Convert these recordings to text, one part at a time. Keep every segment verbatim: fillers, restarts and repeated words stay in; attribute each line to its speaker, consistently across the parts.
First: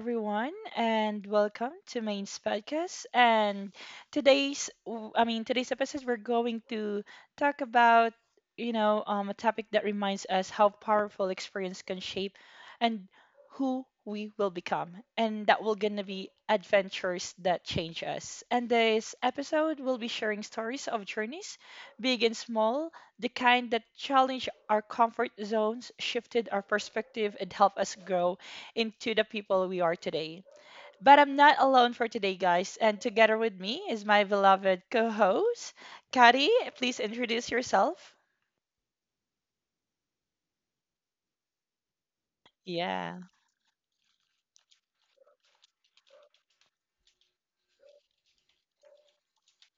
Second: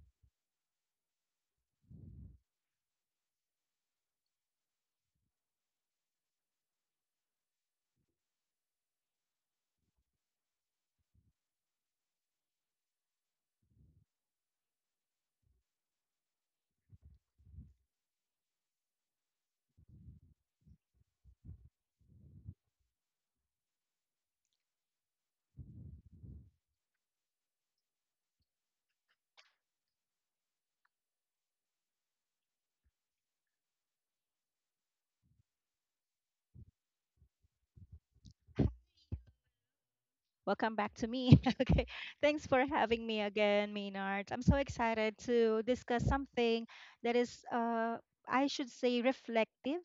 Speaker 1: everyone, and welcome to Main's podcast. And today's, w- I mean, today's episode, we're going to talk about, you know, um, a topic that reminds us how powerful experience can shape and who we will become, and that will gonna be adventures that change us. And this episode, we'll be sharing stories of journeys, big and small, the kind that challenge our comfort zones, shifted our perspective, and help us grow into the people we are today. But I'm not alone for today, guys. And together with me is my beloved co host, Kari. Please introduce yourself.
Speaker 2: Welcome back to me. Okay. Thanks for having me
Speaker 1: Yeah.
Speaker 2: again, Maynard. I'm so excited to discuss something that is, uh, I should say, reflective.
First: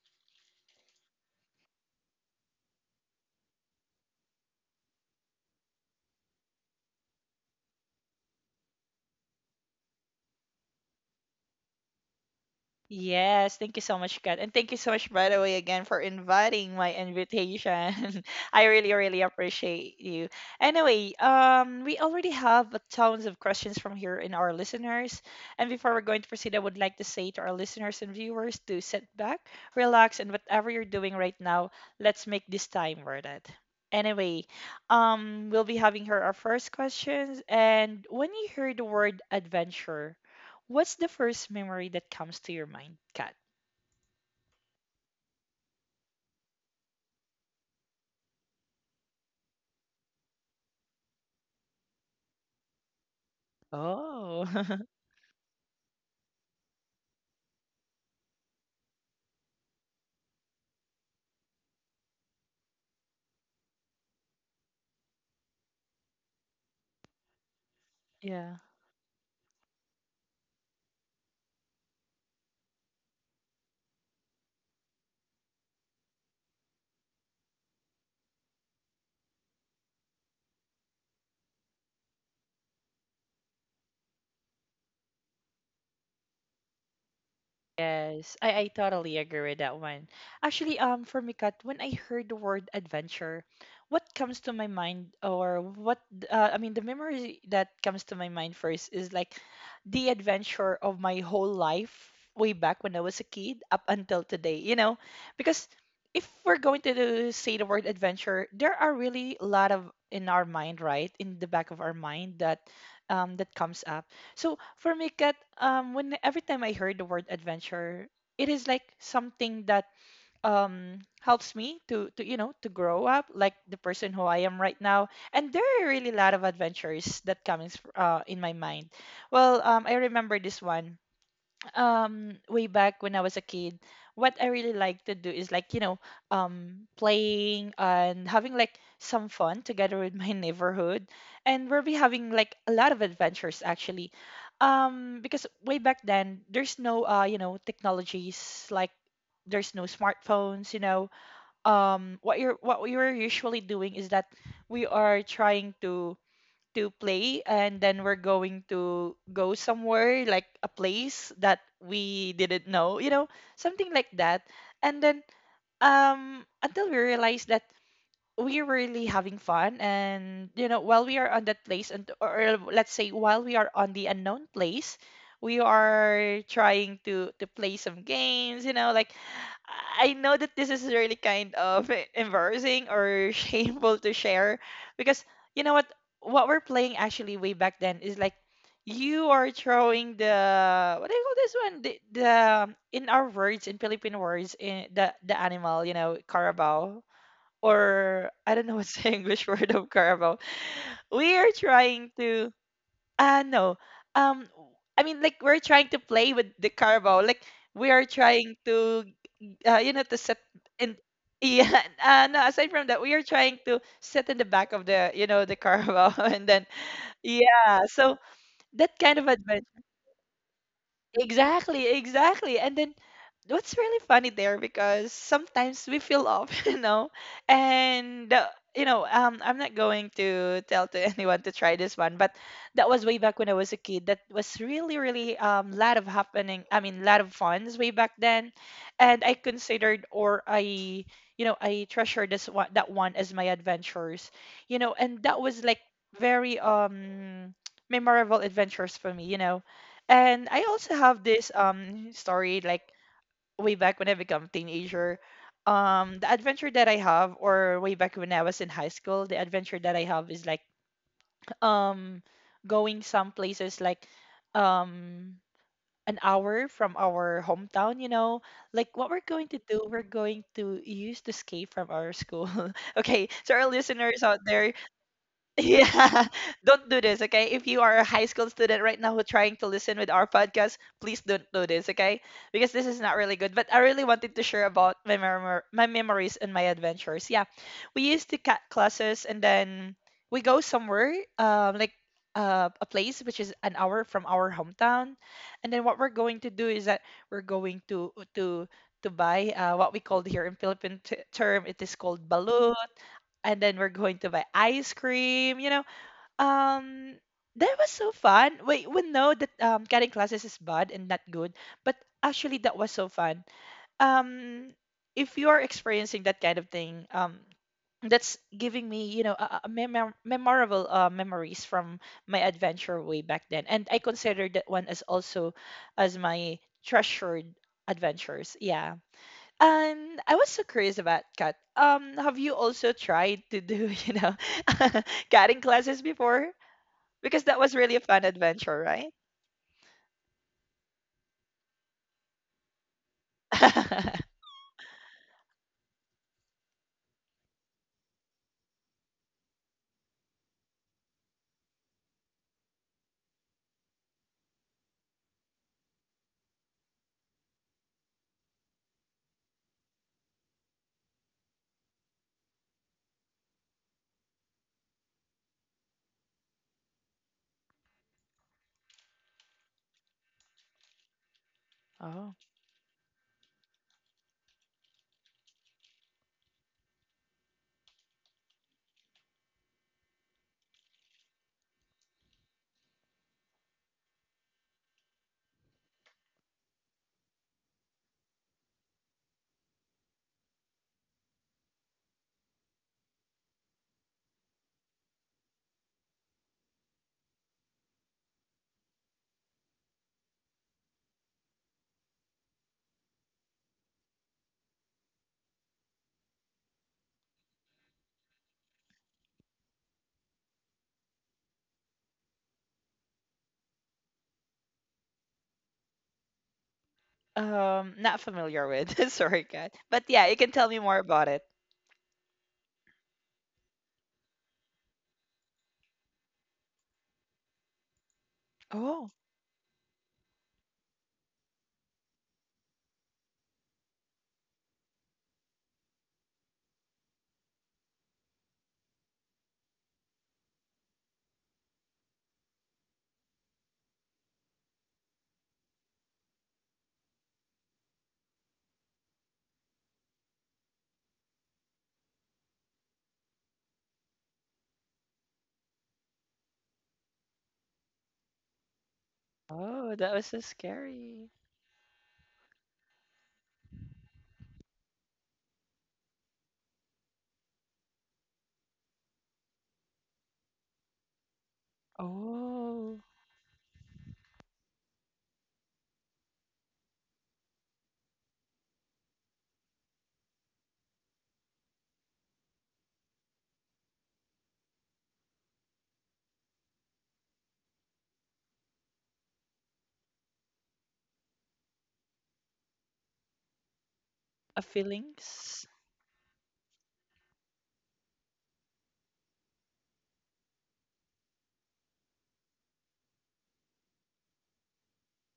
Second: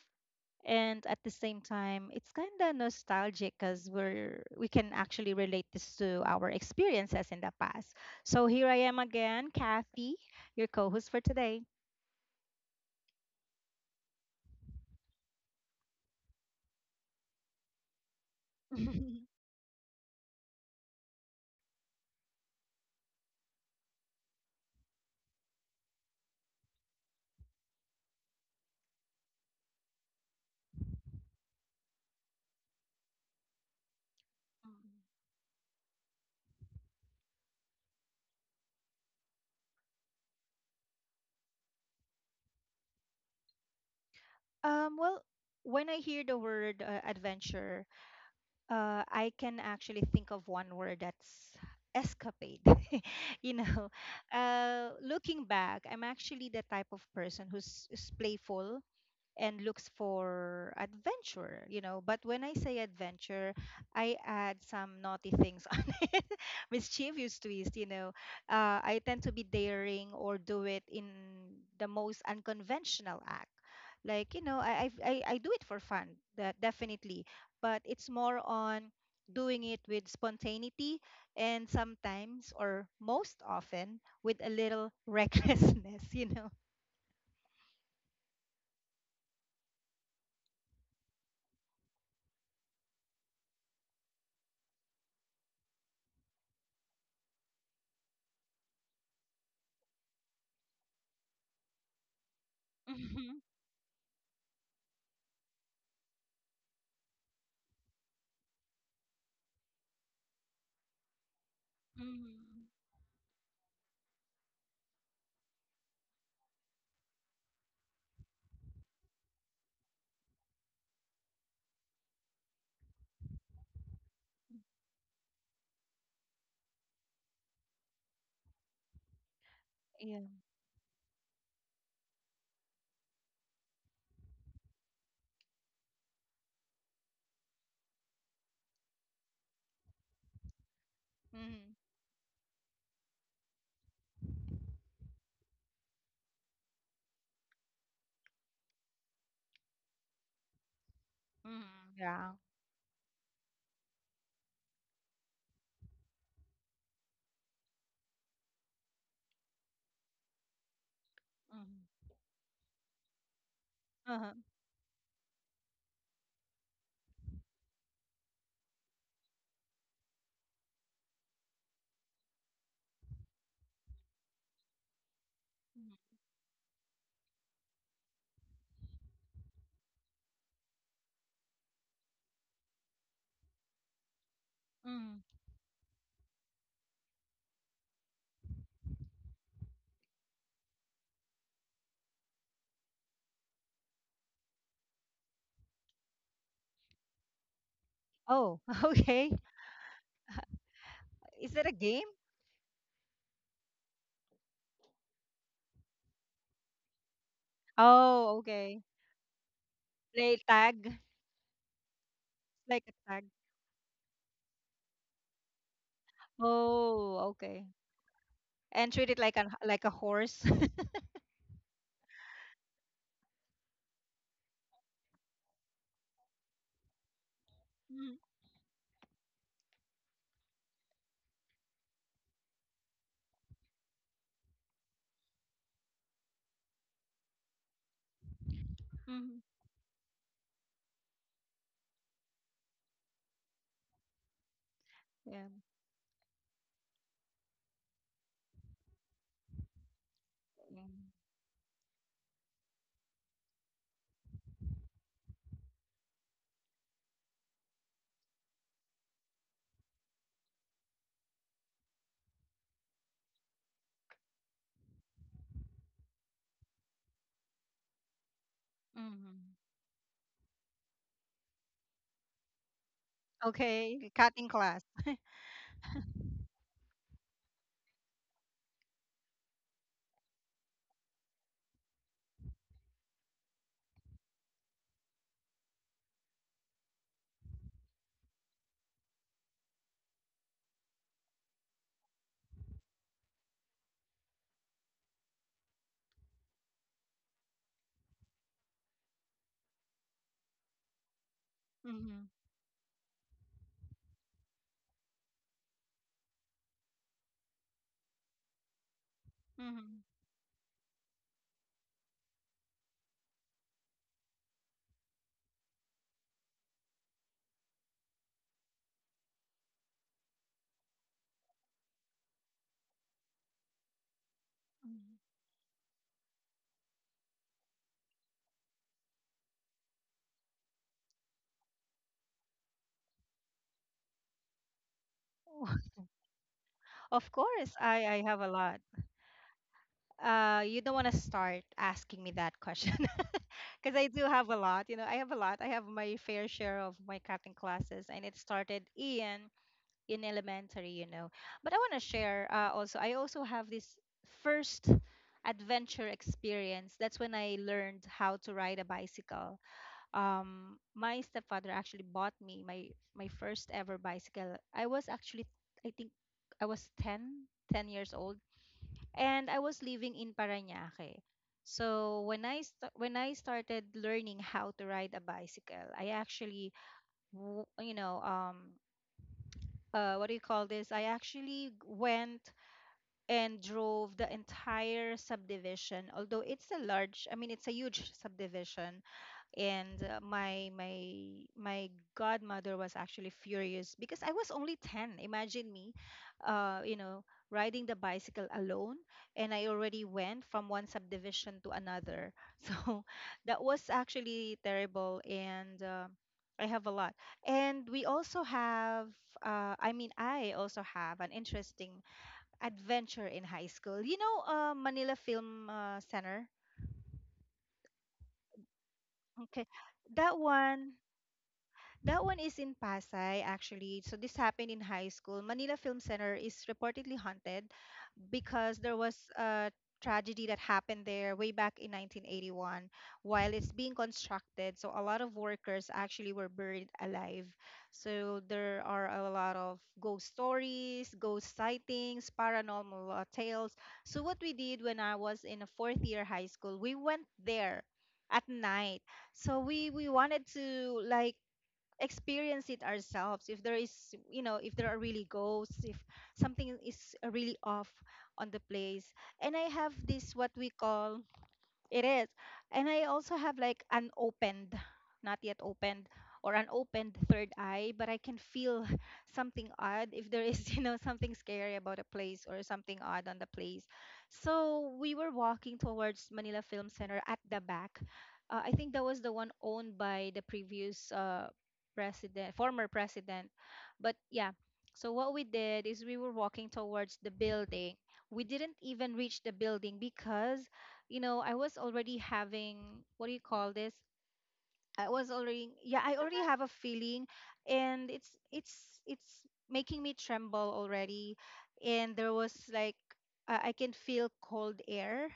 Speaker 2: And at the same time, it's kind of nostalgic because we're we can actually relate this to our experiences in the past. So here I am again, Kathy, your co-host for today.
Speaker 1: Yes, thank you so much, Kat. And thank you so much, by the way, again for inviting my invitation. I really, really appreciate you. Anyway, um, we already have a tons of questions from here in our listeners. And before we're going to proceed, I would like to say to our listeners and viewers to sit back, relax, and whatever you're doing right now, let's make this time worth it. Anyway, um, we'll be having here our first questions. And when you hear the word adventure, what's the first memory that comes to your mind, Kat?
Speaker 2: Um, well, when I hear the word uh, adventure, uh, I can actually think of one word, that's escapade. you know,
Speaker 1: Oh,
Speaker 2: uh, Looking back, I'm actually the type of person who's, is playful and looks for adventure, you know. But when I say adventure, I add some naughty things on it, mischievous twist, you know.
Speaker 1: yeah.
Speaker 2: Uh, I tend to be daring or do it in the most unconventional act. Like, you know, I, I, I I do it for fun, that definitely. But it's more on doing it with spontaneity and sometimes or most often with a little recklessness, you know.
Speaker 1: Yes, I, I totally agree with that one. Actually, um, for me, Kat, when I heard the word adventure, what comes to my mind, or what, uh, I mean, the memory that comes to my mind first is like the adventure of my whole life way back when I was a
Speaker 2: Mm-hmm.
Speaker 1: kid up until today, you know? Because if we're going to do- say the word adventure, there are really a lot of in our mind, right? In the back of our mind
Speaker 2: Mm-hmm.
Speaker 1: that um, that comes up. So for me, Kat, um, when every time I heard the word adventure, it is like something that um helps me to to you know to grow up like the person who I am right now. And there are really a lot of adventures that comes uh, in my mind. Well, um, I remember this one um way back when I was a kid, what I really like to do is like, you know, um playing and having like some fun together with my neighborhood. And
Speaker 2: Mhm.
Speaker 1: we'll be having like a lot of adventures actually. Um because way back then there's no uh, you know, technologies like there's no smartphones, you know.
Speaker 2: Mhm.
Speaker 1: Um
Speaker 2: Yeah.
Speaker 1: what you're what we were usually doing is that we are trying to to play and then we're going to go somewhere like a place that
Speaker 2: Mhm.
Speaker 1: we didn't know you know something like
Speaker 2: Uh-huh.
Speaker 1: that and then um until we realized that we we're really having fun and you know while we are on that place and or or let's say while we are on the unknown place we
Speaker 2: Mhm.
Speaker 1: are trying to to play some games you know like I know that this is really kind of e- embarrassing or shameful to share
Speaker 2: Mhm.
Speaker 1: because you know what what we're playing actually way back then is like you are throwing the what do you call this one the, the in our words in philippine words in the the animal you know carabao or I
Speaker 2: Oh,
Speaker 1: don't know what's the
Speaker 2: okay.
Speaker 1: English word of Carabao. We are
Speaker 2: Is that a
Speaker 1: trying
Speaker 2: game?
Speaker 1: to uh no. Um I mean like we're trying to play with the Carabao. Like we are
Speaker 2: Oh,
Speaker 1: trying
Speaker 2: okay.
Speaker 1: to uh, you know to set
Speaker 2: Play
Speaker 1: in
Speaker 2: tag.
Speaker 1: yeah, uh, no, aside from
Speaker 2: Like a
Speaker 1: that, we are
Speaker 2: tag.
Speaker 1: trying to sit in the back of the, you know, the Carabao and then
Speaker 2: Oh, okay.
Speaker 1: yeah, so
Speaker 2: And
Speaker 1: that
Speaker 2: treat
Speaker 1: kind
Speaker 2: it
Speaker 1: of
Speaker 2: like a
Speaker 1: adventure.
Speaker 2: like a horse.
Speaker 1: Exactly, exactly. And then what's really funny there because sometimes we feel off, you know,
Speaker 2: Mhm.
Speaker 1: and uh, you know, um, I'm not going to tell to anyone to try this one, but that was way back when I was a kid. That was really, really um, lot of happening. I mean, lot of funds way back then, and I
Speaker 2: Mhm.
Speaker 1: considered or I, you know, I treasure this one that one as my adventures, you know, and that
Speaker 2: Yeah.
Speaker 1: was like very um memorable adventures for me, you know and I also have this um story like way back when I become teenager. Um the adventure that I have or way back when I was in high school, the adventure that I have is like um going some places like um an hour from our hometown, you know. Like what we're going
Speaker 2: Mhm.
Speaker 1: to do, we're going to use the escape from our school. Okay, so our
Speaker 2: Okay.
Speaker 1: listeners out
Speaker 2: Cutting
Speaker 1: there,
Speaker 2: class.
Speaker 1: yeah, don't do this, okay? If you are a high school student right now who trying to listen with our podcast, please don't do this, okay? Because this is not really good. But I really wanted to share about my memor my memories and my adventures. Yeah, we used to cut classes and then we go somewhere, um, like uh, a place which is an hour from our hometown, and then what we're going to do is that we're going to to to buy uh, what we called here in Philippine t- term, it is called
Speaker 2: Mhm.
Speaker 1: balut and then we're going to buy ice cream, you know, um that was so fun. We we know that um
Speaker 2: Mhm.
Speaker 1: cutting classes is bad and not good, but actually that was so fun. Um if you're experiencing that kind of thing, um that's giving me, you know, a, a memor- memorable uh, memories from my adventure way back then. And I consider that one as
Speaker 2: Mhm.
Speaker 1: also as my treasured adventures. Yeah. And I was so curious about cat. Um have you also tried to do, you know, cutting classes before?
Speaker 2: Of
Speaker 1: Because that was
Speaker 2: course,
Speaker 1: really a
Speaker 2: I
Speaker 1: fun
Speaker 2: I have a
Speaker 1: adventure,
Speaker 2: lot.
Speaker 1: right?
Speaker 2: Uh, you don't want to start asking me that question because I do have a lot. You know, I have a lot. I have my fair share of my cutting classes, and it started in in elementary. You know, but I want to share uh, also. I also have this first adventure experience. That's when I learned how to ride a bicycle. Um, my stepfather actually bought me my my first ever bicycle. I was actually, I think, I was ten ten years old, and I was living in Parañaque. So
Speaker 1: Oh.
Speaker 2: when I st- when I started learning how to ride a bicycle, I actually w- you know um uh, what do you call this? I actually went and drove the entire subdivision. Although it's a large, I mean, it's a huge subdivision, and uh, my my my godmother was actually furious because I was only ten. Imagine me uh you know riding the bicycle alone, and I already went from one subdivision to another. So that was actually terrible, and uh, I have a lot. And we also have uh, I mean, I also have an interesting adventure in high school, you know uh, Manila Film uh, Center.
Speaker 1: Um, not familiar with. Sorry,
Speaker 2: Okay,
Speaker 1: Kat. But yeah, you
Speaker 2: that
Speaker 1: can tell me
Speaker 2: one
Speaker 1: more about it.
Speaker 2: That one is in Pasay, actually. So this happened in high school. Manila Film Center is reportedly haunted because there
Speaker 1: Oh.
Speaker 2: was a tragedy that happened there way back in nineteen eighty-one while it's being constructed. So a lot of workers actually were buried alive. So there are a lot of ghost stories, ghost sightings, paranormal uh, tales. So what we did when I was in a fourth year high school, we went there at night. So we we wanted to, like, experience it ourselves, if there is, you know if there are really ghosts, if something is really off on the place. And I have
Speaker 1: Oh, that was
Speaker 2: this,
Speaker 1: so
Speaker 2: what we call,
Speaker 1: scary.
Speaker 2: it is. And I also have like an opened, not yet opened, or an opened third eye, but I can feel something odd, if there is, you know, something scary about a place or something
Speaker 1: Oh,
Speaker 2: odd on the place. So we were walking towards Manila Film Center at the back. Uh, I think that was the one owned by the previous uh, president, former president. But yeah, so what we did is we were walking towards the building. We didn't even reach the building because, you know, I was already having, what do you call this?
Speaker 1: a
Speaker 2: I was
Speaker 1: feelings.
Speaker 2: already yeah, I already have a feeling, and it's it's it's making me tremble already, and there was like uh, I can feel cold air.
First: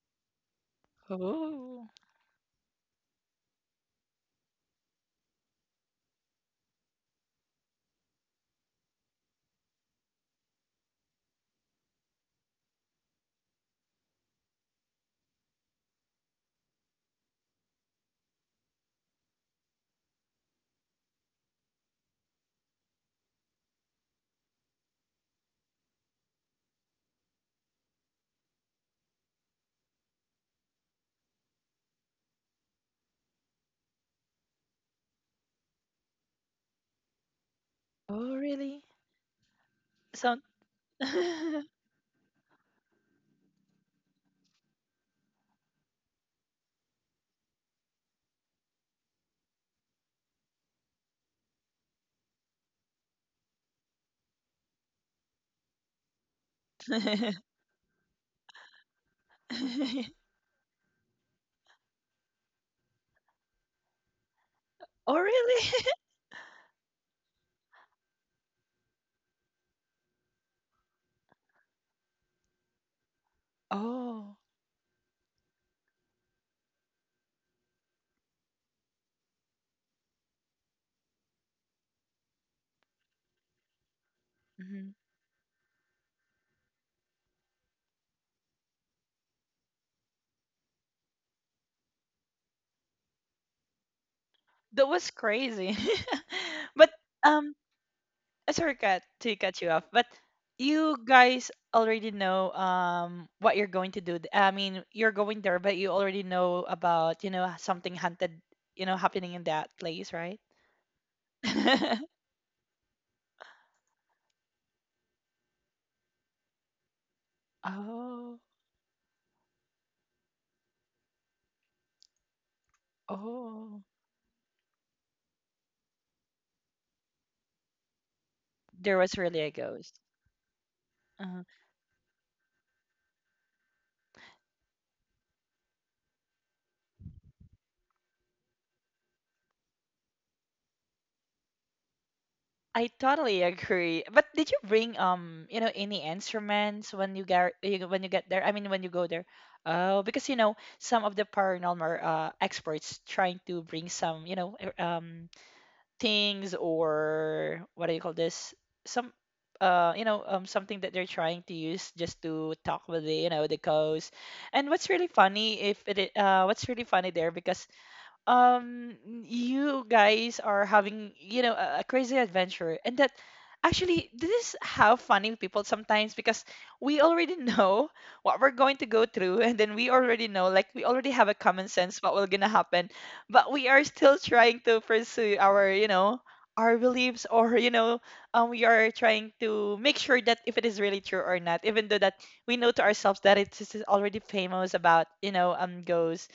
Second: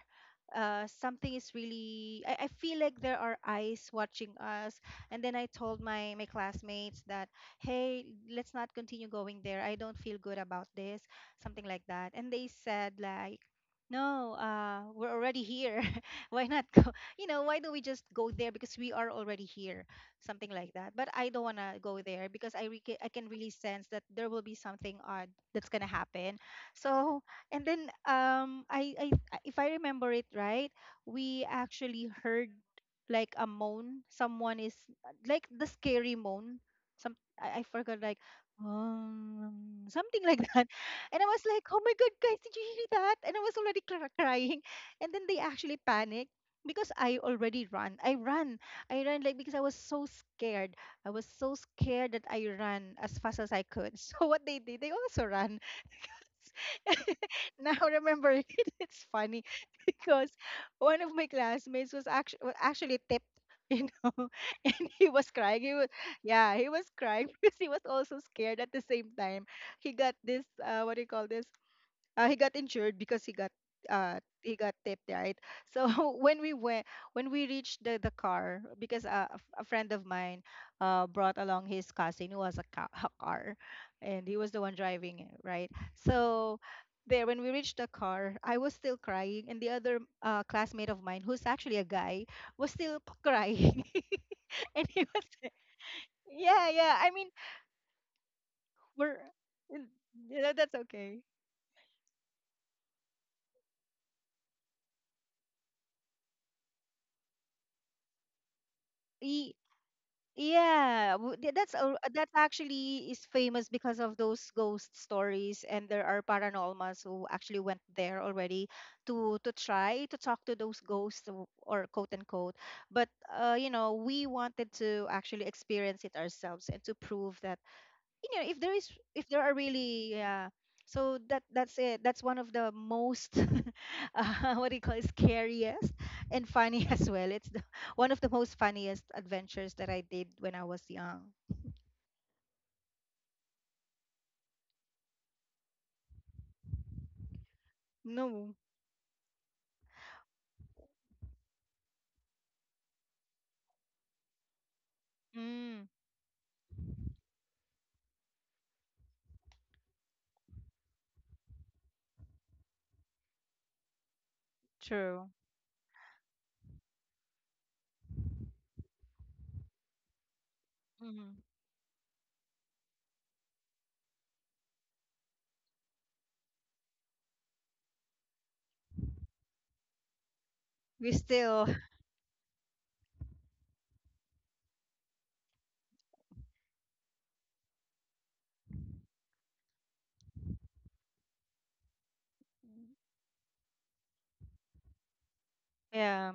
Speaker 2: Uh, something is
Speaker 1: Oh,
Speaker 2: really, I, I feel like there are eyes watching us. And then I told my my classmates that, hey, let's not continue going there, I don't feel good about this, something like that. And they said like, no, uh, we're already here. Why not go? You know, why don't we just go there because we are already here, something like that. But I don't want to go there because I re- I can really sense that there will be something odd that's going to happen. So, and then um I, I if I remember it right, we actually heard like a moan. Someone is, like, the scary moan. Some I, I forgot, like
Speaker 1: oh, really?
Speaker 2: um, something like
Speaker 1: Sound.
Speaker 2: that. And I was
Speaker 1: Oh,
Speaker 2: like, oh my God, guys, did you hear that? And I was already cr- crying. And then they actually panic because I already ran. I ran. I ran like because I was so scared. I was so scared that I ran as fast as I could. So what they did, they also ran. Now, remember, it, it's funny because one of my classmates was actually was actually tipped. You know, and he was crying.
Speaker 1: really?
Speaker 2: He was, yeah, he was crying because he was also scared at the same time. He got this, uh, what do you call this? Uh, he got injured because he got uh
Speaker 1: Oh,
Speaker 2: he got tipped, right? So when we went when we reached the the car because uh, a, f- a friend of mine uh brought along his cousin who was a, ca- a car, and he was the one
Speaker 1: mhm.
Speaker 2: driving it, right? So, there when we reached the car, I was still crying, and the other uh, classmate of mine who's actually a guy was still p- crying. and
Speaker 1: That
Speaker 2: he
Speaker 1: was
Speaker 2: was
Speaker 1: crazy.
Speaker 2: Yeah, yeah,
Speaker 1: but
Speaker 2: I mean,
Speaker 1: um, uh, sorry cut
Speaker 2: we're
Speaker 1: to cut you off but
Speaker 2: yeah, that's
Speaker 1: you
Speaker 2: okay.
Speaker 1: guys already know um what you're going to do th- I mean you're going there but you already know about you know something hunted you know happening in that place right
Speaker 2: Yeah, w- th- that's al- that actually is famous because of those ghost stories, and there are paranormals who actually went there
Speaker 1: oh
Speaker 2: already to to try to talk to those ghosts, w- or quote unquote. But uh, you
Speaker 1: oh
Speaker 2: know, we wanted to actually experience it ourselves and to prove that you know if there is
Speaker 1: there was
Speaker 2: if
Speaker 1: really
Speaker 2: there
Speaker 1: a
Speaker 2: are
Speaker 1: ghost
Speaker 2: really, yeah. So that
Speaker 1: uh,
Speaker 2: that's it. That's one of the most uh, what do you call it, scariest and funny as well. it's the, one of the most funniest adventures that I did when I was young.
Speaker 1: I totally agree but did you bring um you know any instruments when you get when you get there I
Speaker 2: No.
Speaker 1: mean when you go there oh because you know some of the paranormal uh, experts trying to bring some you know er- um
Speaker 2: Mm.
Speaker 1: things or what do you call this some uh you know um something that they're trying to use just to talk with the you know the cows. And what's really
Speaker 2: True.
Speaker 1: funny if it i- uh what's really funny there because um you guys are having you
Speaker 2: Hmm.
Speaker 1: know a, a crazy adventure and that actually this is how funny people sometimes because we already know what we're going to go through and then we already know like we
Speaker 2: we
Speaker 1: already have a
Speaker 2: still
Speaker 1: common sense what will gonna happen but we are still trying to pursue our you know our beliefs or you know um, we are trying to make sure that if it is really true or not even though that we know to ourselves that it's, it's already famous about you know um ghosts
Speaker 2: yeah,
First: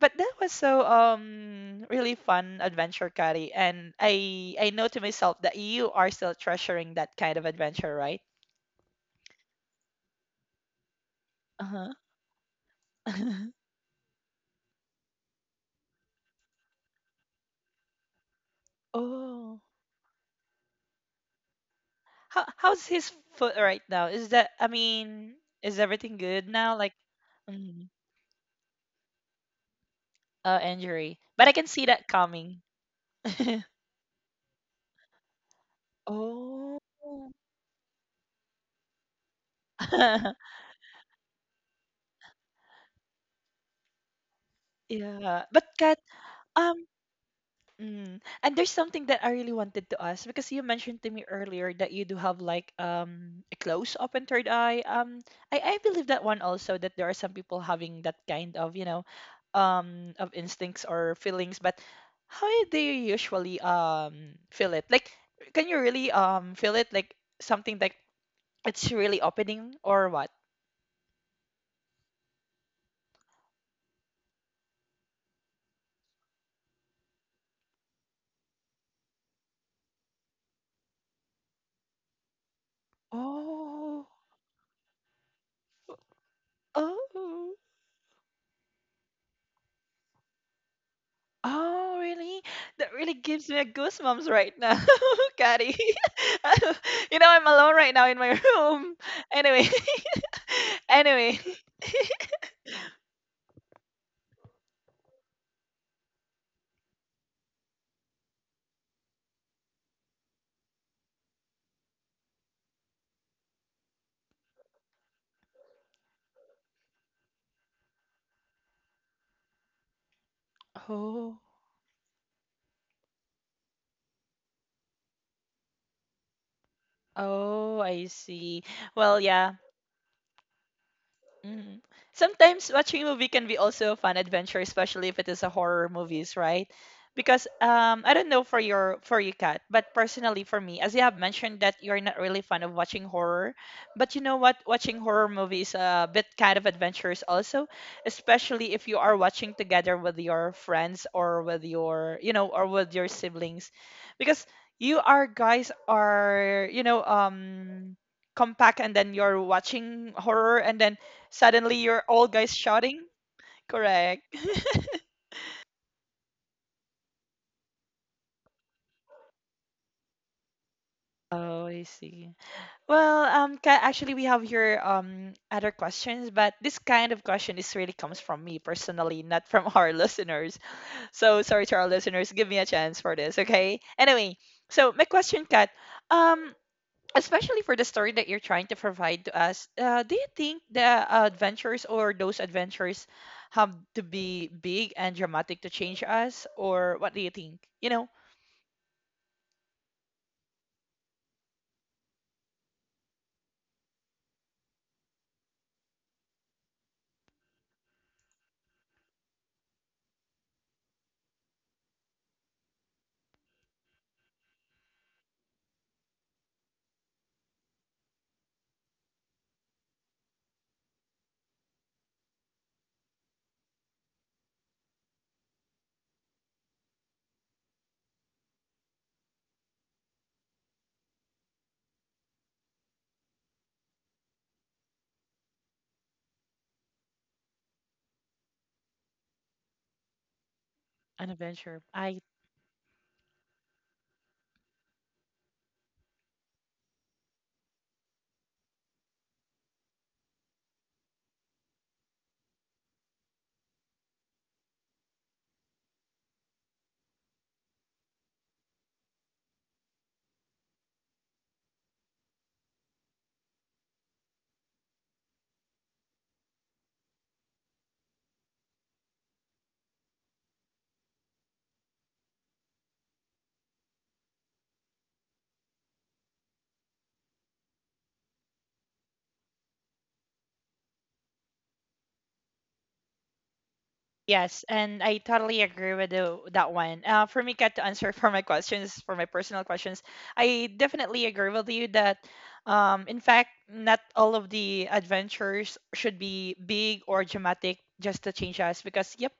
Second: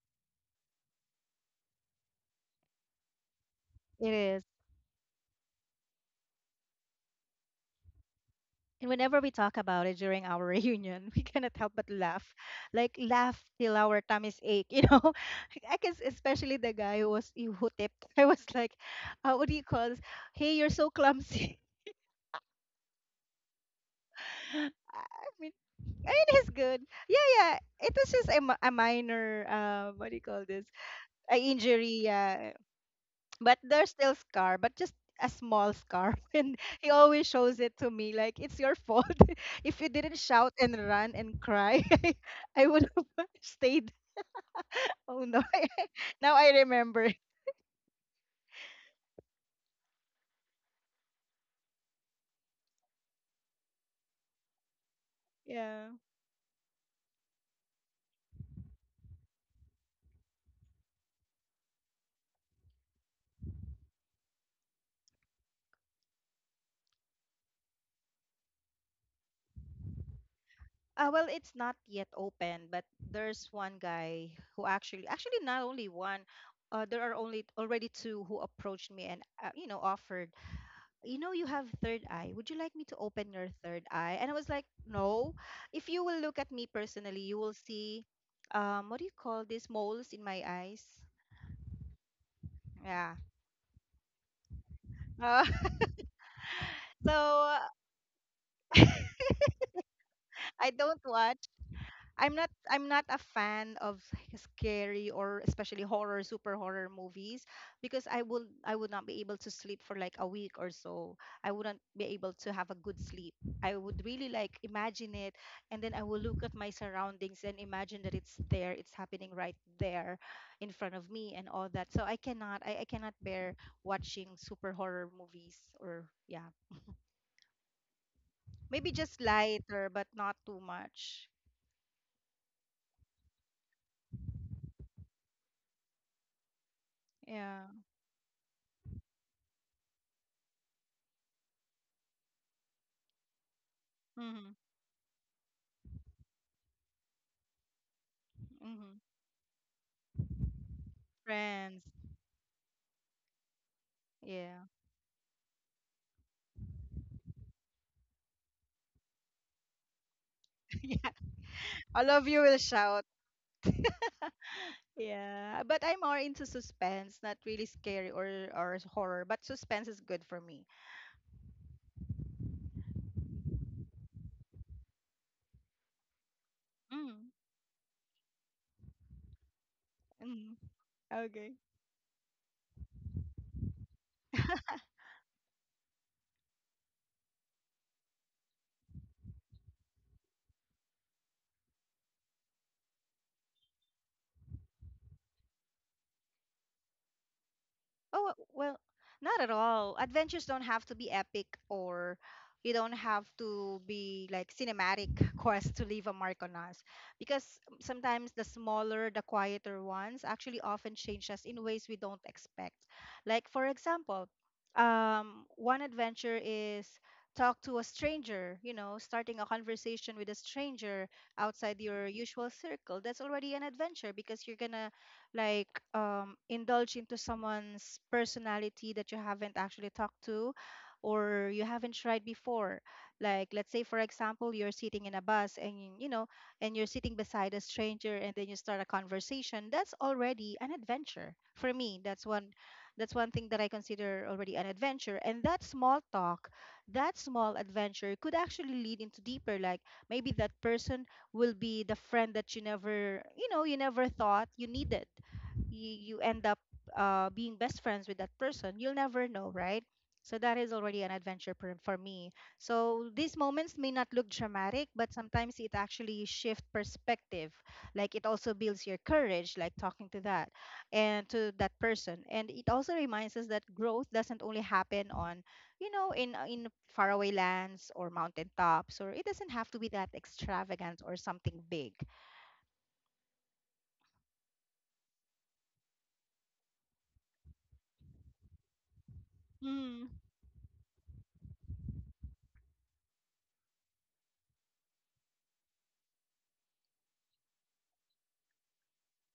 Speaker 1: but that was so um really fun adventure Kari. And
Speaker 2: it is.
Speaker 1: i i know to myself that you are still treasuring that kind of adventure right
Speaker 2: And whenever we talk about it during our reunion, we cannot help but
Speaker 1: uh-huh
Speaker 2: laugh. Like, laugh till our tummies ache, you know. I guess especially the guy who was who tipped. I was like, uh, what do
Speaker 1: oh.
Speaker 2: you call this? Hey, you're so clumsy.
Speaker 1: How, how's his foot right now is that I
Speaker 2: I
Speaker 1: mean
Speaker 2: mean,
Speaker 1: is
Speaker 2: I
Speaker 1: everything
Speaker 2: mean,
Speaker 1: good
Speaker 2: he's
Speaker 1: now
Speaker 2: good.
Speaker 1: like
Speaker 2: Yeah, yeah.
Speaker 1: mm,
Speaker 2: It was just a, mi- a minor, uh, what do you call
Speaker 1: uh
Speaker 2: this?
Speaker 1: injury
Speaker 2: A
Speaker 1: but I can see
Speaker 2: injury.
Speaker 1: that
Speaker 2: Yeah,
Speaker 1: coming
Speaker 2: but there's still scar but just a small scar, and he
Speaker 1: oh
Speaker 2: always shows it to me like it's your fault. If you didn't shout and run and cry, I would have stayed. Oh no.
Speaker 1: yeah but kat
Speaker 2: Now I
Speaker 1: um
Speaker 2: remember.
Speaker 1: Mm. And there's something that I really wanted to ask because you mentioned to me earlier that you do have like um a close open third eye. Um, I
Speaker 2: Yeah,
Speaker 1: I believe that one also that there are some people having that kind of you know, um, of instincts or feelings. But how do you usually um feel it? Like, can you really um feel it like something like it's really opening or what?
Speaker 2: uh, well, it's not yet open, but there's one guy who actually actually, not only one, uh, there are only already two, who approached me and uh, you know offered, you know, you have third eye, would you like me to open your third eye?
Speaker 1: Oh,
Speaker 2: And I was like, no. If you will look at me personally, you will
Speaker 1: Oh.
Speaker 2: see um what do you call this, moles in my eyes.
Speaker 1: Oh, really? That
Speaker 2: Yeah.
Speaker 1: really gives me a goosebumps right now,
Speaker 2: Uh,
Speaker 1: Caddy.
Speaker 2: so
Speaker 1: You know, I'm
Speaker 2: uh,
Speaker 1: alone right now in my room. Anyway,
Speaker 2: I don't want
Speaker 1: anyway.
Speaker 2: I'm not I'm not a fan of scary, or especially horror, super horror movies, because I will I would not be able to sleep for like a week or so. I wouldn't be able to have a good sleep. I would really like imagine it, and then I will look at my surroundings and imagine that it's there, it's happening right there in front of me
Speaker 1: Oh,
Speaker 2: and all that. So I cannot I, I cannot bear watching super horror movies, or yeah.
Speaker 1: oh, I see.
Speaker 2: Maybe just
Speaker 1: Well, yeah.
Speaker 2: lighter but not too much.
Speaker 1: Mhm. Sometimes watching a movie can be also a fun adventure, especially if it is a horror movies, right? Because
Speaker 2: Yeah.
Speaker 1: um, I don't know for your for you, Kat, but personally for me, as you have mentioned that you're not really fond of watching horror, but you know
Speaker 2: Mhm.
Speaker 1: what? Watching horror movies a bit kind of adventurous also, especially if you
Speaker 2: Mhm.
Speaker 1: are watching together with your friends or with
Speaker 2: Friends.
Speaker 1: your you know or with your siblings, because
Speaker 2: Yeah.
Speaker 1: you are guys are you know um compact and then you're watching horror and then
Speaker 2: Yeah.
Speaker 1: suddenly you're
Speaker 2: All
Speaker 1: all
Speaker 2: of you
Speaker 1: guys
Speaker 2: will
Speaker 1: shouting.
Speaker 2: shout.
Speaker 1: Correct.
Speaker 2: Yeah. But I'm more into suspense, not really scary, or or horror, but suspense is good for me.
Speaker 1: Oh, I see. Well, um, ca- actually, we have here um other questions, but this kind of
Speaker 2: Mm.
Speaker 1: question is really comes from me personally, not from our
Speaker 2: Mm.
Speaker 1: listeners. So
Speaker 2: Okay.
Speaker 1: sorry to our listeners. Give me a chance for this, okay? Anyway, so my question, Kat, um, especially for the story that you're trying to provide to us, uh, do you think the uh, adventures or those adventures have to be big and dramatic to change us, or what do you think? You know?
Speaker 2: Oh, well, not at all. Adventures don't have to be epic, or you don't have to be like cinematic quests to leave a mark on us, because sometimes the smaller, the quieter ones actually often change us in ways we don't expect. Like for example, um, one adventure is talk to a stranger, you know starting a conversation with a stranger outside your usual circle. That's already an adventure, because you're gonna, like, um, indulge into someone's personality that you haven't actually talked to, or you haven't tried before. Like let's say for example, you're sitting in a bus and you you know and you're sitting beside a stranger, and then you start a conversation. That's already an
Speaker 1: An
Speaker 2: adventure for
Speaker 1: adventure.
Speaker 2: me.
Speaker 1: I
Speaker 2: That's one that's one thing that I consider already an adventure. And that small talk, that small adventure, could actually lead into deeper, like maybe that person will be the friend that you never, you know you never thought you needed. You, you end up uh, being best friends with that person. You'll never know, right? So that is already an adventure per- for me. So these moments may not look dramatic, but sometimes it actually shifts perspective. Like it also builds your courage, like talking to that and to that person. And it also reminds us that growth doesn't only happen on, you know in in faraway lands or mountain tops, or it doesn't have to be that extravagant or something big.
Speaker 1: yes, and I totally agree with the, that one. Uh, for me, Kat, to answer for my questions, for my personal
Speaker 2: Mm,
Speaker 1: questions,
Speaker 2: mm,
Speaker 1: I definitely agree with you that, um, in fact, not all of the adventures should be big or dramatic just to change us because, yep,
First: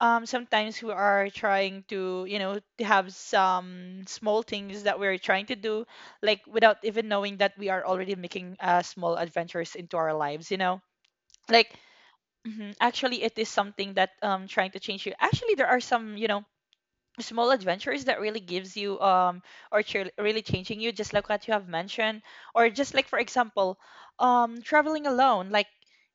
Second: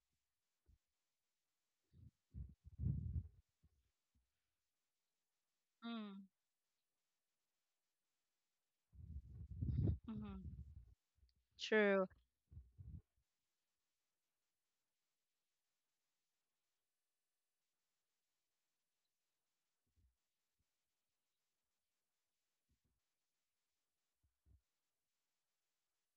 Speaker 1: um, sometimes we are trying to, you know, to have some small things that we're trying to do,
Speaker 2: mm-hmm.
Speaker 1: like without even knowing that we are already making uh, small adventures into our lives, you know. Like,
Speaker 2: True.
Speaker 1: mhm. Actually, it is something that um trying to change you. Actually, there are some, you know, small adventures that really gives you um or ch- really changing you just like what you have mentioned or just like for example um traveling alone, like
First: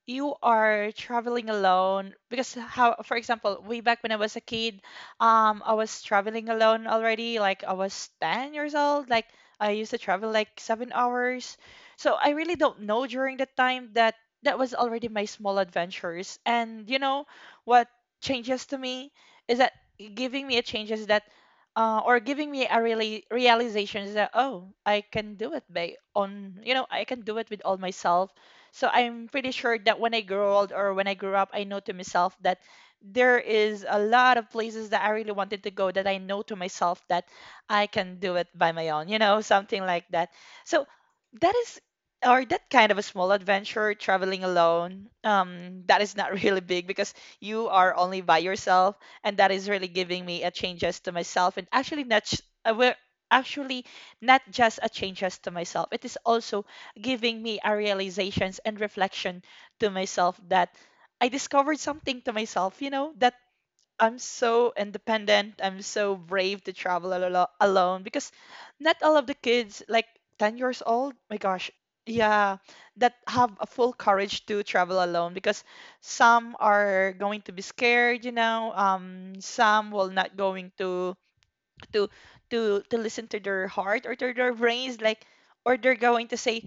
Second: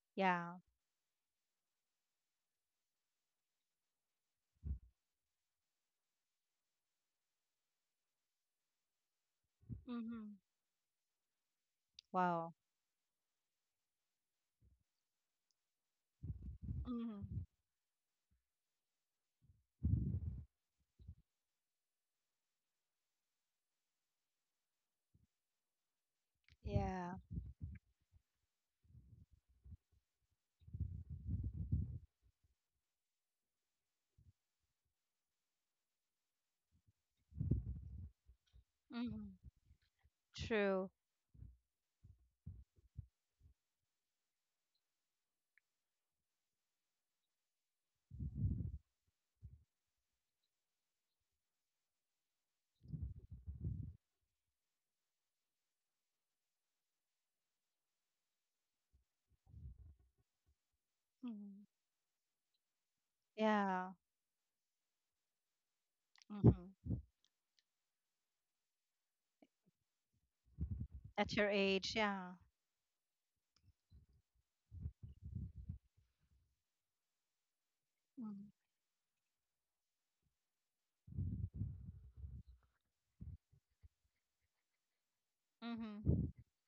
Speaker 1: you
Speaker 2: Yeah.
Speaker 1: are traveling alone because how for example way back when I was a kid um I was traveling alone already, like I was ten years old, like I used to travel
Speaker 2: Mhm.
Speaker 1: like seven hours. So I
Speaker 2: Wow.
Speaker 1: really don't know during that time that that was already my small adventures. And you know
Speaker 2: Mhm.
Speaker 1: what changes to me is that giving me a change is that uh, or giving me a really realization is that oh, I can do it by on, you know, I
Speaker 2: Yeah.
Speaker 1: can do it with all myself. So I'm pretty sure that when I grow old or when I grew up, I know to myself that there is a lot of places that I really wanted to go, that I know to myself that I can do it by my own, you
Speaker 2: Mhm.
Speaker 1: know, something like that. So
Speaker 2: True.
Speaker 1: that is or that kind of a small adventure, traveling alone, um that is not really big because you are only by yourself. And that is really giving me a changes to myself. And actually not sh- uh, we're actually not just a changes to myself, it is also giving me a realizations and reflection to myself that I
Speaker 2: Mhm.
Speaker 1: discovered something to myself, you know, that
Speaker 2: Yeah.
Speaker 1: I'm so independent. I'm so brave to
Speaker 2: Mhm.
Speaker 1: travel al- alo- alone because not all of the kids, like ten years old,
Speaker 2: At
Speaker 1: my
Speaker 2: your
Speaker 1: gosh,
Speaker 2: age. Yeah.
Speaker 1: yeah, that have a full courage to travel alone because some are going to be scared, you
Speaker 2: Mhm.
Speaker 1: know, um, some will not going to to to to listen to their heart or to their brains, like, or they're
Speaker 2: Mm-hmm.
Speaker 1: going to say,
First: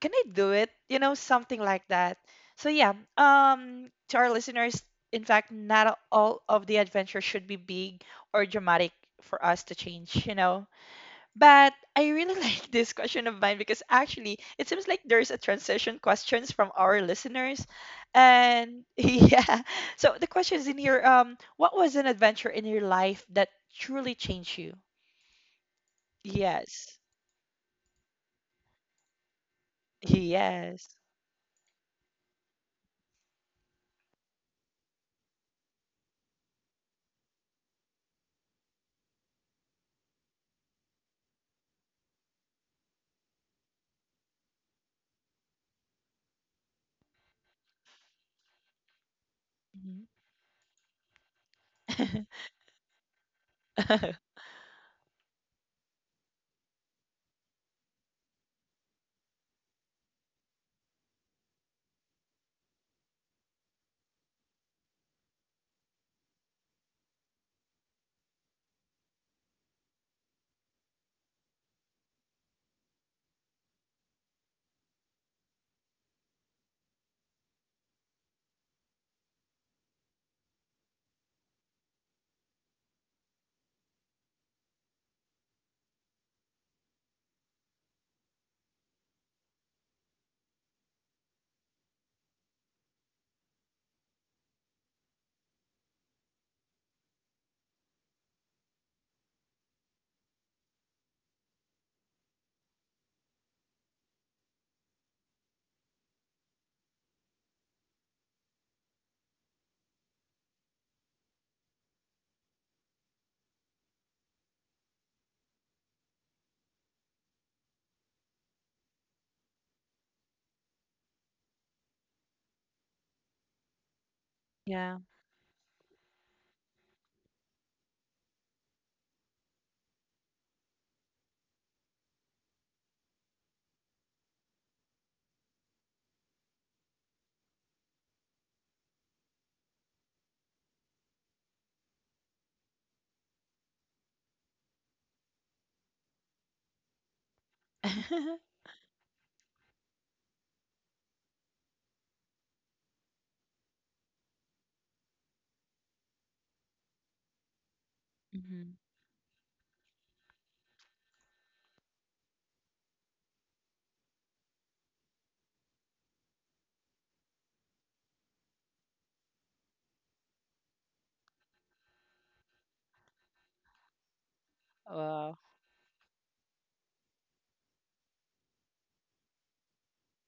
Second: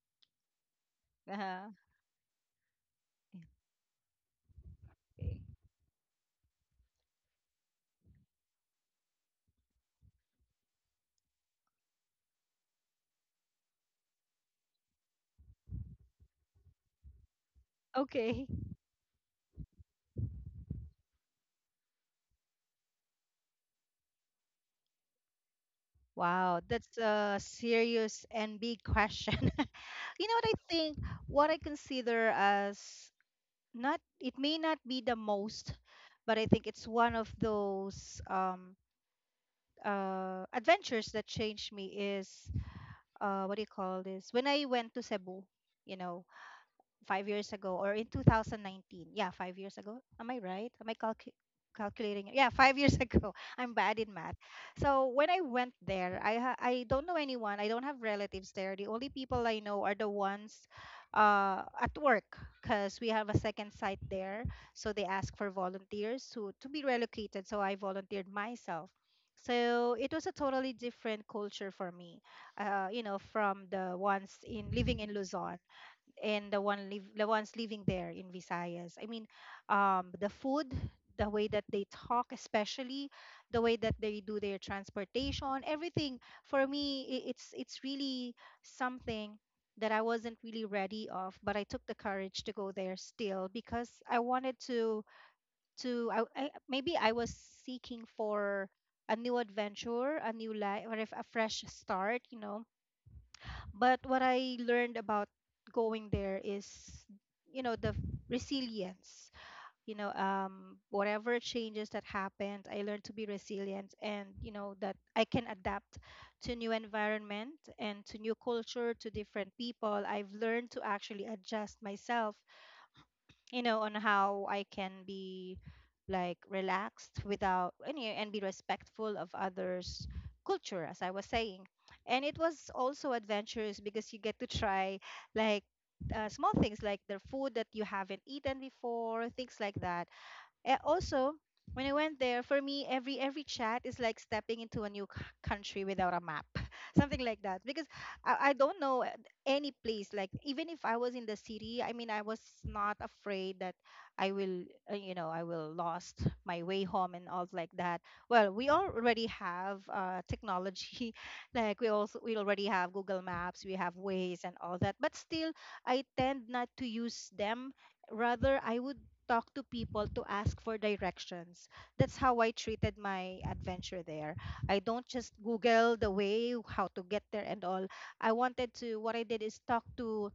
Speaker 1: can I do it? You know, something
Speaker 2: Uh,
Speaker 1: like that. So yeah, um, to our listeners, in
Speaker 2: okay.
Speaker 1: fact, not all of the adventure should be big or dramatic for us to change, you know. But I really like this question of mine because actually it seems like there's a transition questions from our listeners.
Speaker 2: Okay.
Speaker 1: And yeah. So the questions in here, um, what was an adventure in your life that truly changed you?
Speaker 2: Wow,
Speaker 1: Yes.
Speaker 2: that's a serious and big question. You know what I
Speaker 1: Yes.
Speaker 2: think? What I consider as not, it may not be the most, but I think it's one of those um, uh, adventures that changed me is uh what do you call this, when I went to Cebu, you know five years ago, or in two thousand nineteen. Yeah, five years ago. Am I right? Am I calcu-
Speaker 1: Mhm.
Speaker 2: calculating it? Yeah, five years ago. I'm bad in math. So when I went there, I ha- I don't know anyone. I don't have relatives there. The only people I know are the ones uh, at work, because we have a second site there. So they ask for volunteers to to be relocated. So I volunteered myself. So it was a totally different culture for me, uh, you know, from the ones in living in Luzon and the one live the ones living there in Visayas. I mean, um, the food, the way that they talk, especially the way that they do their transportation, everything. For me, i- it's it's really something that I wasn't really ready of, but I took the courage to go there still because I wanted to to I, I maybe I was seeking for a new adventure, a new life, or if a fresh start, you know but what I learned about going there is, you know, the resilience. You know, um, whatever changes that happened, I learned to be resilient and, you know, that I can adapt to new environment and to new culture, to different people. I've learned to actually adjust myself, you know, on how I can
Speaker 1: yeah.
Speaker 2: be like relaxed without any, and be respectful of others' culture, as I was saying. And it was also adventurous because you get to try, like, uh, small things like their food that you haven't eaten before, things like that. Eh, also, when I went there, for me, every every chat is like stepping into a new c- country without a map, something like that. Because I, I don't know uh, any place. Like even if I was in the city, I mean, I was not afraid that I will, uh, you know, I will lost my way home and all like that. Well, we
Speaker 1: hmm.
Speaker 2: already have uh, technology, like we also we already have Google Maps, we have Waze and all that. But still, I tend not to use them, rather I would talk to people to ask for directions. That's how I treated my adventure there. I don't just
Speaker 1: Wow.
Speaker 2: Google the way, how to get there, and all. I wanted to, what I did is talk to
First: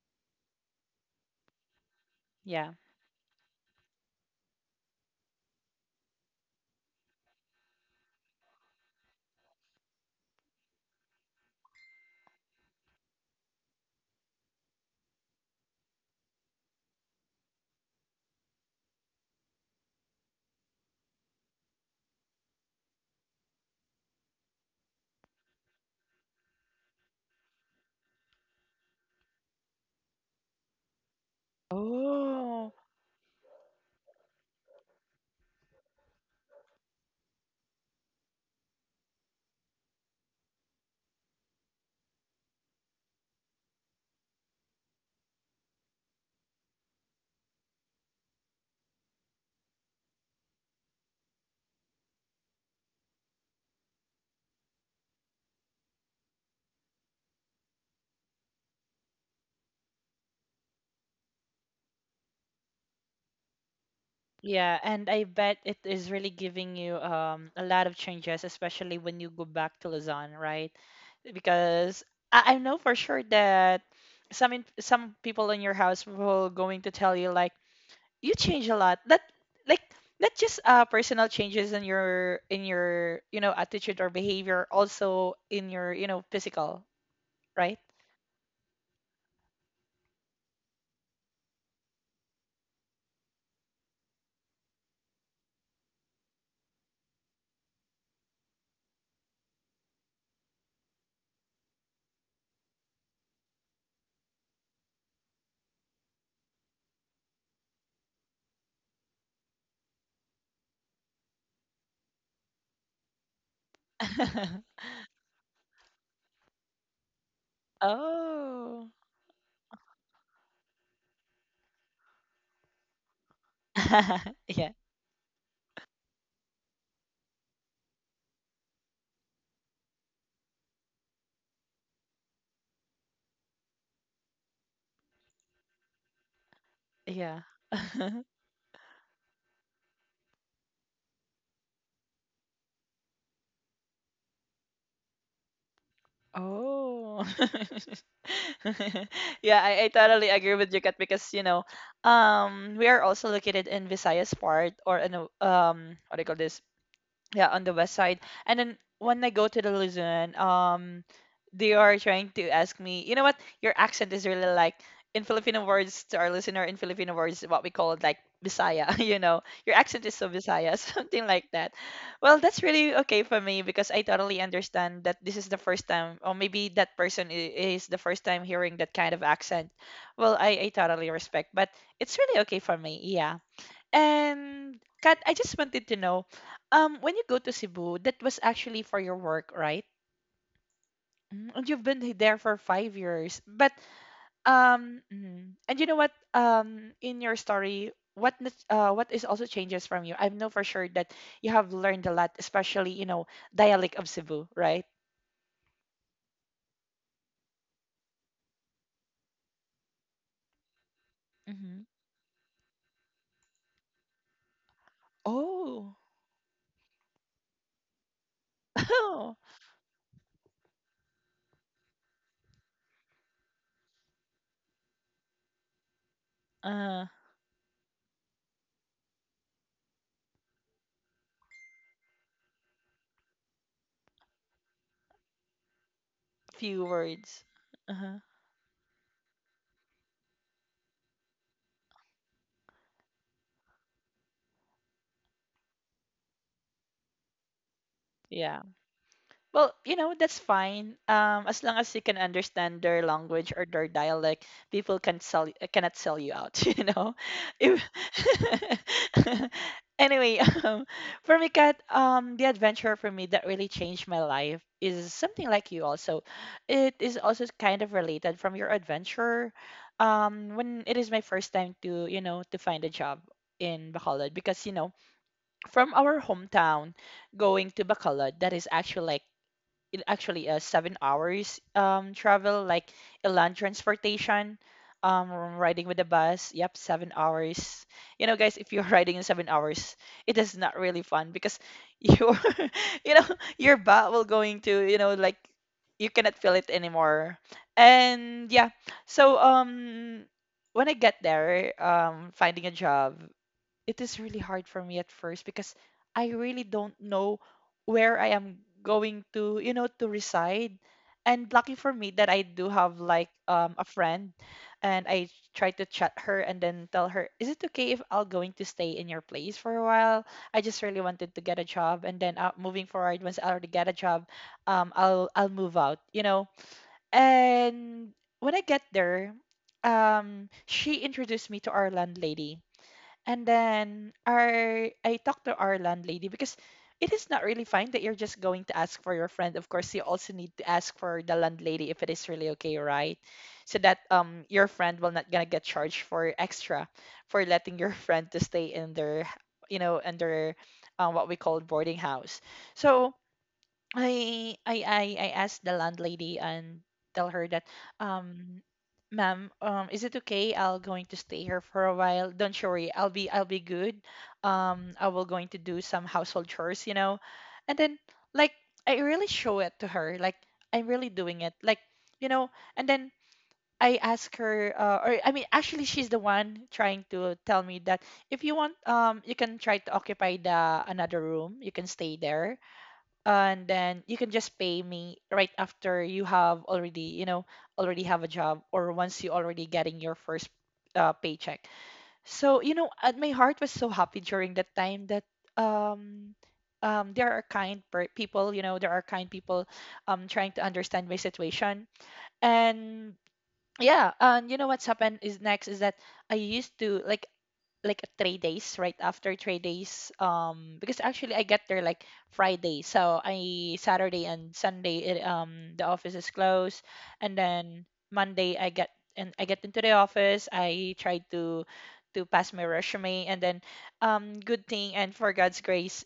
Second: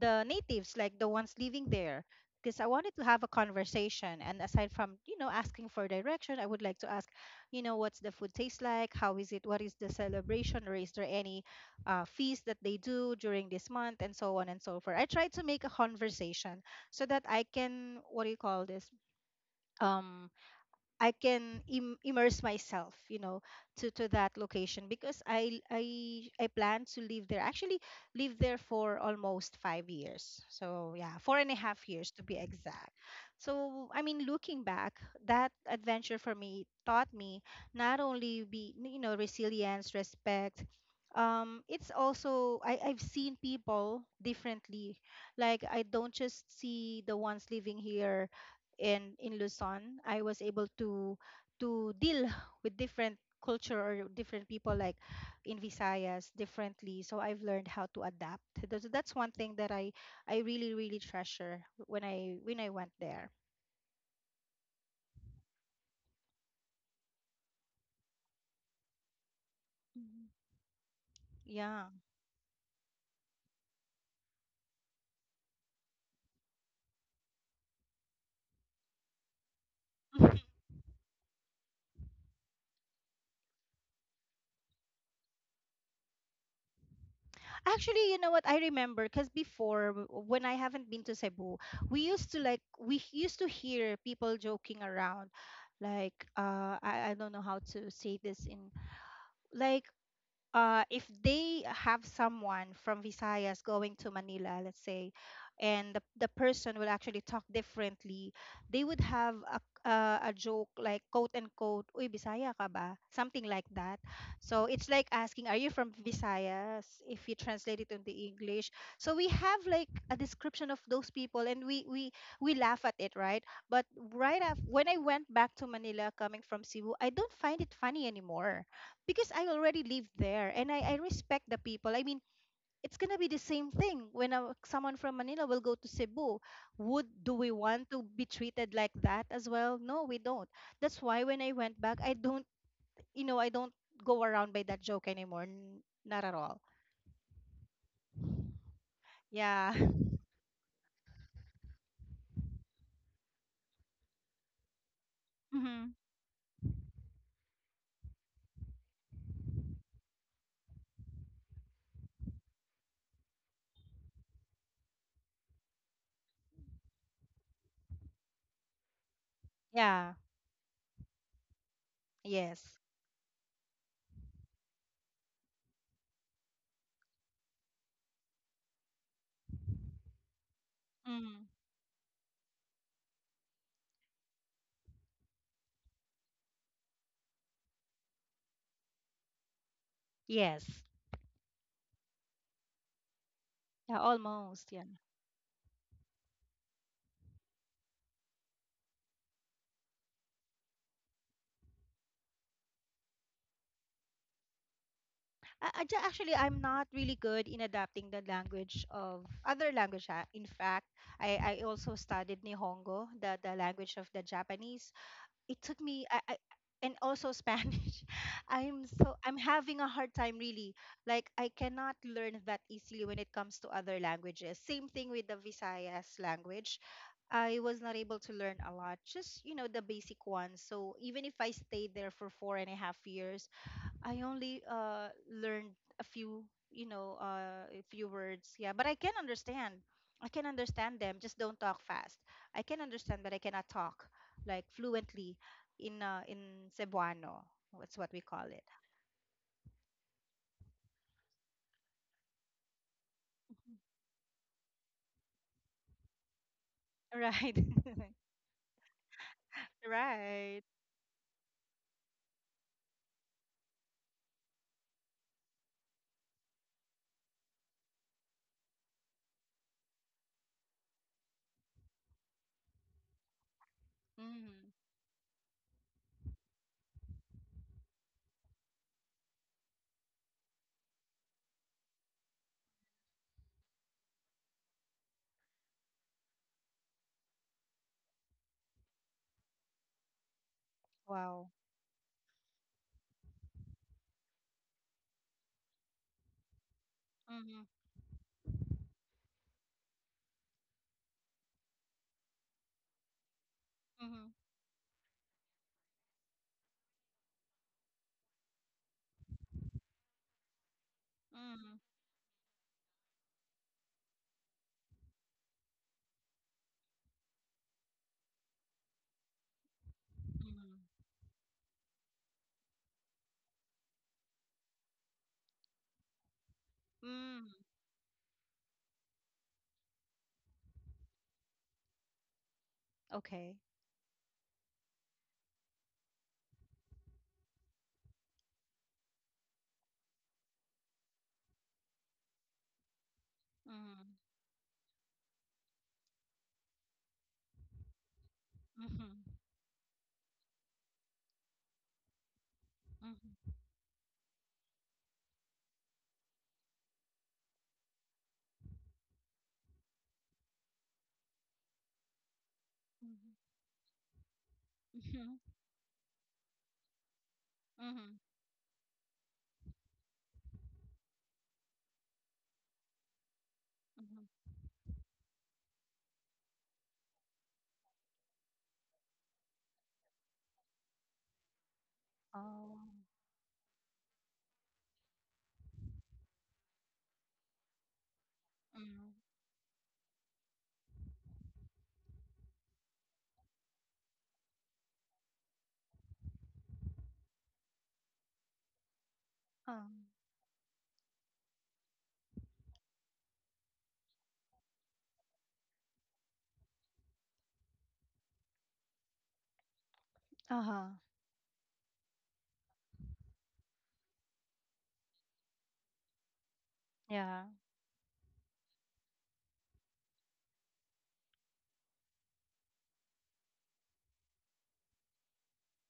Speaker 2: the natives, like the ones living there, because I
Speaker 1: Yeah.
Speaker 2: wanted to have a conversation. And aside from, you know, asking for direction, I would like to ask, you know, what's the food taste like? How is it? What is the celebration? Or is there any uh, feast that they do during this month? And so on and so forth. I try to make a conversation so that I can, what do you call this? Um, I can Im- immerse myself, you know, to, to that location because I I I plan to live there. Actually, live there for almost five years. So yeah, four and a half years to be
Speaker 1: Oh,
Speaker 2: exact. So I mean, looking back, that adventure for me taught me not only be, you know resilience, respect. Um, it's also I, I've seen people differently. Like I don't just see the ones living here in in Luzon, I was able to to deal with different culture or different people, like in Visayas differently. So I've learned how to adapt. That's that's one thing that I I really really treasure when I when I went there.
Speaker 1: yeah, and I bet it is really giving you um a lot of changes, especially when you go back to
Speaker 2: Mhm.
Speaker 1: Luzon, right?
Speaker 2: Yeah.
Speaker 1: Because I, I know for sure that some in, some people in your house will going to tell you like you change a lot. That like not just uh personal changes in your in your you know attitude or behavior, also in your you know physical, right?
Speaker 2: Actually, you know what? I remember because before, w- when I haven't been to Cebu, we used to like, we h- used to hear people joking around, like, uh, I I don't know how to say this in, like, uh, if they have someone from Visayas going to Manila, let's say, and the, the person will actually talk differently, they would have a, uh, a joke like quote unquote, Uy, Bisaya ka ba? Something like that. So it's like asking, are you from Visayas? If you translate it into English.
Speaker 1: Oh.
Speaker 2: So we have like a description of those people and we, we, we laugh at it, right? But right after,
Speaker 1: Yeah.
Speaker 2: when I went back to Manila coming from Cebu, I don't find it funny anymore because I already live there and I, I respect the people. I mean, it's gonna be the same thing when a, someone from Manila will go to Cebu. Would do
Speaker 1: Yeah.
Speaker 2: we want to be treated like that as well? No, we don't. That's why when I went back, I don't, you know, I don't go around by that joke anymore. N- not at all.
Speaker 1: Oh. Yeah,
Speaker 2: Yeah.
Speaker 1: I, I totally agree with you, Kat, because you know, um, we are also located in Visayas part or in
Speaker 2: Hmm.
Speaker 1: um, what do you call this? Yeah, on the west side. And then when I go to the Luzon, um they are trying to ask me, you know, what your accent is really like in Filipino words. To our listener, in Filipino words, what we call it, like Bisaya, you know, your
Speaker 2: Yeah.
Speaker 1: accent is so Bisaya, something like that. Well, that's
Speaker 2: Yes.
Speaker 1: really okay for me because I totally understand that this is the first time, or maybe that person i- is the first time hearing that kind of accent. Well i, I totally
Speaker 2: Mm.
Speaker 1: respect, but it's really okay for me, yeah. And Kat, I just wanted to know, um, when you go to Cebu, that was actually for your work, right?
Speaker 2: Yes.
Speaker 1: Mm, and you've been there for five years. But
Speaker 2: Yeah. Almost. Yeah.
Speaker 1: um, mm, and you know what? Um, in your story, what nas- uh, what is also changes from you? I know for sure that you have learned a lot, especially you know dialect of Cebu, right?
Speaker 2: I, I ju- actually, I'm not really good in adapting the language of other language. ah. In fact, I, I
Speaker 1: Hmm.
Speaker 2: also studied Nihongo, the, the language of the Japanese. It took
Speaker 1: Oh,
Speaker 2: me, I, I and also Spanish. I'm so
Speaker 1: oh,
Speaker 2: I'm having a hard time really. Like I cannot learn that easily when it comes to other languages. Same thing with the Visayas language.
Speaker 1: uh,
Speaker 2: I was not able to learn a lot, just, you know the basic ones. So even if I stayed there for four and a half years, I only uh, learned a few,
Speaker 1: few
Speaker 2: you know,
Speaker 1: words.
Speaker 2: uh, a few
Speaker 1: Uh-huh.
Speaker 2: words. Yeah, but I can understand. I can understand them. Just don't talk fast. I can understand, but I cannot talk, like, fluently, in uh, in Cebuano. That's what we call
Speaker 1: Yeah.
Speaker 2: it.
Speaker 1: Well, you know, that's fine. Um, as long as you can understand their language or their dialect, people can sell y- cannot sell you out, you know.
Speaker 2: Right.
Speaker 1: If- anyway,
Speaker 2: Right.
Speaker 1: um, for me, Kat, um, the adventure for me that really changed my life is something like you also. It is also kind of related from your adventure. Um, when it is my first time to, you know, to find a job in Bacolod because, you
Speaker 2: Hmm.
Speaker 1: know, from our hometown going to Bacolod, that is actually like it actually uh, seven hours um travel, like a land transportation, um, riding with the bus, yep, seven hours. You know guys, if you're riding in seven hours, it is not really fun
Speaker 2: Wow.
Speaker 1: because you're you know your butt will going to you know like you cannot feel it anymore.
Speaker 2: Mm-hmm.
Speaker 1: And yeah, so um, when I get there, um, finding a job, it is
Speaker 2: Mm-hmm.
Speaker 1: really hard for me at first because I really don't know where I am going to, you know, to reside. And lucky
Speaker 2: Mm-hmm.
Speaker 1: for me that I do have like um, a friend, and I tried to chat her and then tell her, "Is it okay if I'll going to stay in your place for a while? I
Speaker 2: Mm-hmm.
Speaker 1: just really wanted to get a job, and then uh, moving forward, once I already get a job, um, I'll I'll move out, you know."
Speaker 2: mm
Speaker 1: And when I get there, um, she introduced me to our landlady
Speaker 2: Okay.
Speaker 1: and then our I talked to our landlady because it is not really fine that you're just going to ask for your friend. Of course, you also need to ask for the landlady if it is really okay, right? So that
Speaker 2: Mm-hmm.
Speaker 1: um your friend will not gonna get charged for extra for letting your friend to stay in their
Speaker 2: Mm-hmm.
Speaker 1: you know under um, what we call boarding house. So
Speaker 2: Mm-hmm.
Speaker 1: I I I I asked the landlady and tell her that um, ma'am, um, is it okay I'll going to stay here for a while, don't you worry, I'll be I'll be good. Um, I will
Speaker 2: Mm-hmm. Mm-hmm.
Speaker 1: going to do some household chores, you know. And then,
Speaker 2: Mm-hmm.
Speaker 1: like, I really show it to her like I'm really doing it like, you know. And then I ask
Speaker 2: Mm-hmm.
Speaker 1: her uh, or I mean actually she's the one trying to tell me that if you want um you can try to occupy the another room, you can stay there
Speaker 2: Oh.
Speaker 1: and then you can just pay me right after you have already, you know, already have a job, or once
Speaker 2: Mm-hmm.
Speaker 1: you already getting your first uh, paycheck. So you know, and my heart was so happy during that time that um um there are kind per- people, you know, there are kind people
Speaker 2: Um,
Speaker 1: um trying to understand my situation. And yeah, and you know what's happened is next is that I used to like like at three days, right after three days, um, because
Speaker 2: Uh-huh.
Speaker 1: actually I get there like friday, so I saturday and sunday it, um, the office is closed. And
Speaker 2: Yeah.
Speaker 1: then monday I get and I get into the office, I try to to pass my resume. And then um, good thing and for god's grace,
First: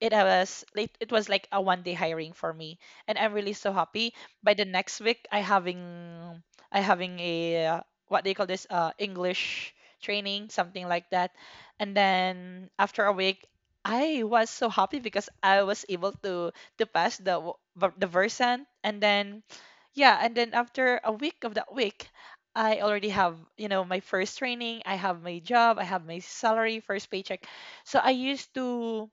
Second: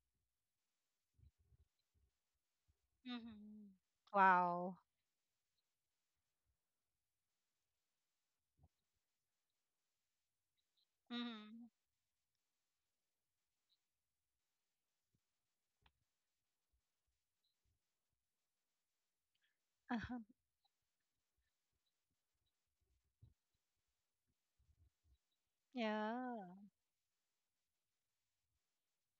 Speaker 1: it was like- it was like a one day hiring for me. And I'm really
Speaker 2: Mm-hmm.
Speaker 1: so happy. By the
Speaker 2: Wow.
Speaker 1: next week I having I having a uh, what they call this uh, english training, something like that.
Speaker 2: Mm-hmm.
Speaker 1: And then after a week, I was so happy because I was able to to pass the w- ver- the versant. And then yeah,
Speaker 2: Uh-huh.
Speaker 1: and then after a week of that week, I already have, you know, my first training, I have my job, I have my
Speaker 2: Yeah.
Speaker 1: salary, first paycheck. So I used to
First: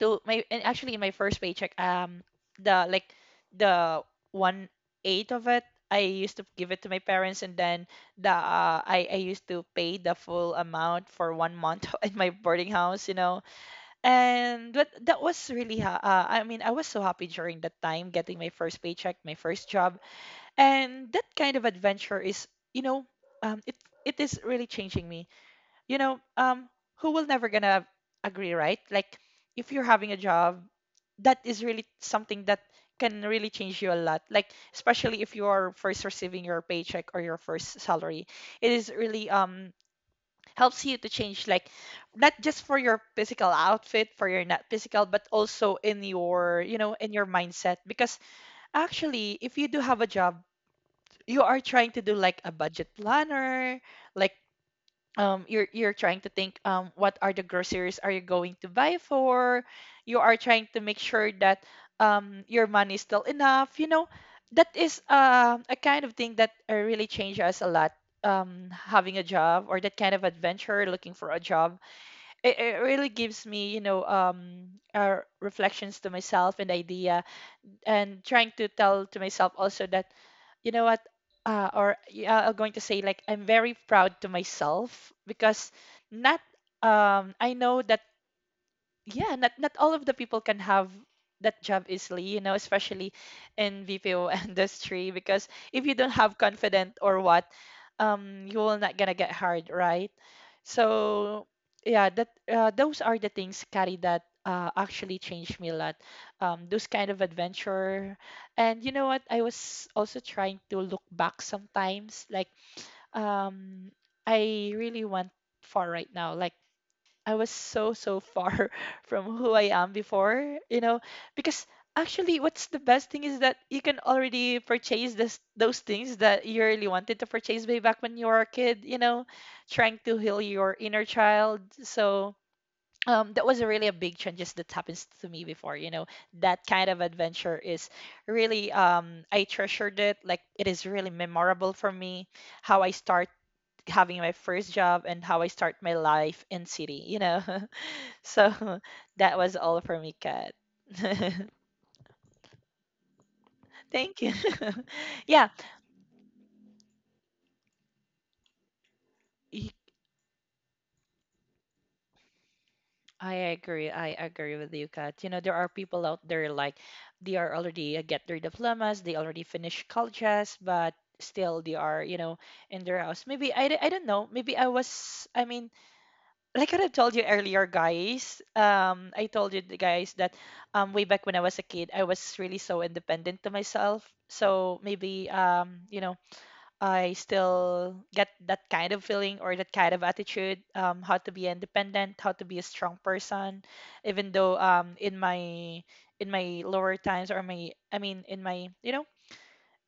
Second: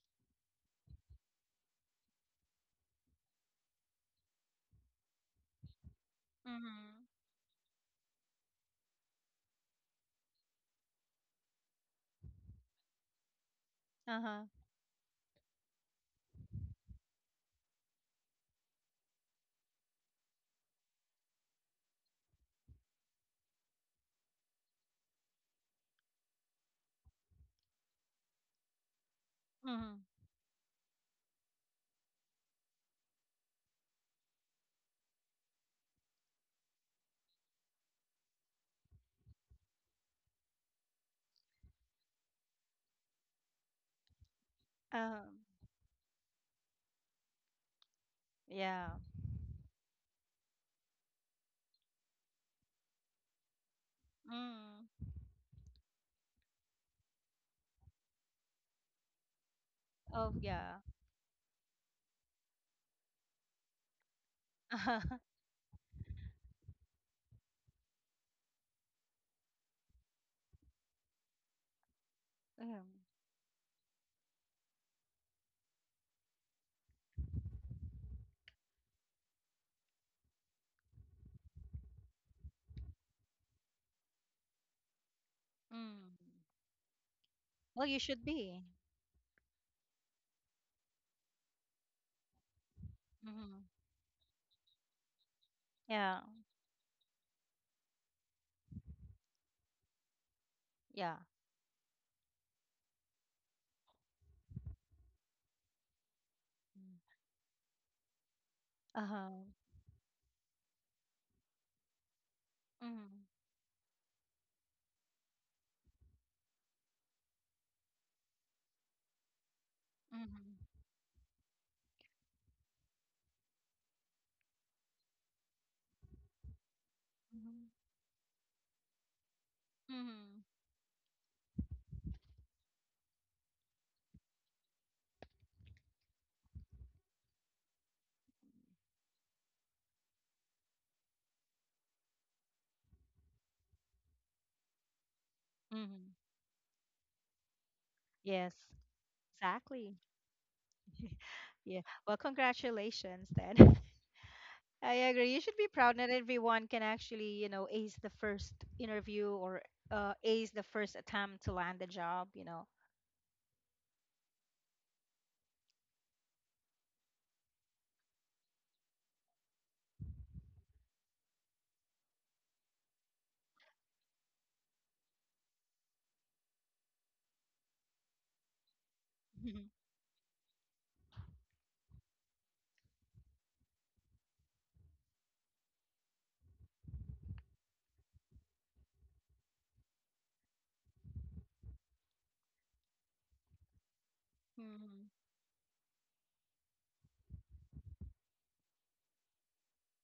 Speaker 1: to my and actually in my first paycheck, um, the like, the one eighth of it I used to give it to
Speaker 2: Mm-hmm.
Speaker 1: my parents. And then the uh, I I used to pay the full amount for one month in my boarding house. You know,
Speaker 2: Uh-huh.
Speaker 1: and but that was really ha- uh, I mean I was so happy during that time, getting my first paycheck, my first job. And that kind of adventure is, you know, um it it is really changing me, you know. Um who will never gonna agree, right? Like if you're
Speaker 2: Mm-hmm.
Speaker 1: having a job, that is really something that can really change you a lot, like especially if you're first receiving your paycheck or your first salary. It is really um helps you to change, like not just for your physical outfit, for your not physical, but
Speaker 2: Um.
Speaker 1: also in your, you know, in your mindset. Because
Speaker 2: Yeah.
Speaker 1: actually, if you do have a job, you are trying to do like a budget planner, like
Speaker 2: Mm-hmm.
Speaker 1: um you're you're trying to think, um what are the groceries are you going to buy for. You
Speaker 2: Oh,
Speaker 1: are trying
Speaker 2: yeah.
Speaker 1: to make sure that um your money is still enough, you know. That is uh, a kind of thing that uh, really changed us a lot. Um having a job, or that kind of adventure looking for a job,
Speaker 2: Uh
Speaker 1: it,
Speaker 2: huh.
Speaker 1: it really gives me, you know, um uh, reflections to myself and idea. And trying to tell to myself also that, you know what, uh, or yeah, I'm going to say like I'm very proud to myself. Because
Speaker 2: Mm-hmm.
Speaker 1: not um I
Speaker 2: Well,
Speaker 1: know
Speaker 2: you
Speaker 1: that,
Speaker 2: should be.
Speaker 1: yeah, not not all of the people can have that job easily, you know, especially
Speaker 2: Mm-hmm.
Speaker 1: in B P O industry. Because if you
Speaker 2: Yeah.
Speaker 1: don't have confident or what, um, you will not gonna get hired, right?
Speaker 2: Yeah.
Speaker 1: So yeah, that uh, those are the things, Carrie, that uh, actually changed me a lot. Um,
Speaker 2: Mm.
Speaker 1: those kind of adventure. And you know
Speaker 2: Uh-huh.
Speaker 1: what? I was also trying to look back sometimes, like
Speaker 2: Mm-hmm.
Speaker 1: um, I really want for right now. Like I was so so far from who I am before,
Speaker 2: Mm-hmm.
Speaker 1: you know. Because actually, what's the best thing is that you can already purchase this those things that you really wanted to
Speaker 2: Mm-hmm.
Speaker 1: purchase way back when you were a kid, you know, trying to
Speaker 2: Mm-hmm.
Speaker 1: heal your inner child. So um, that was a really a big change just that happens to me before, you know. That kind of adventure is really um I treasured it. Like it is really memorable for me, how I start having my first job and how I start my
Speaker 2: Mm-hmm.
Speaker 1: life in city, you know.
Speaker 2: Yes.
Speaker 1: So that was all
Speaker 2: Exactly.
Speaker 1: for me, Kat.
Speaker 2: Yeah. Well, congratulations then.
Speaker 1: Thank you.
Speaker 2: I agree. You
Speaker 1: Yeah,
Speaker 2: should be proud that everyone can actually, you know, ace the first interview, or
Speaker 1: y-
Speaker 2: uh, ace the first attempt to land a job, you know.
Speaker 1: I agree. I agree with you, Kat. You know, there are people out there, like they are already uh, get their diplomas, they already finished colleges, but still they are, you know, in their house. Maybe I, d- I don't know. Maybe I was, I mean, like I told you earlier, guys. Um, I told you, the guys, that um way back when I was a kid, I was really so independent to myself. So maybe um, you know, I still get that kind of feeling or that kind of attitude, um, how to be independent, how to be a strong person. Even though
Speaker 2: Mhm.
Speaker 1: um, in my in my lower times, or my I mean in my, you know,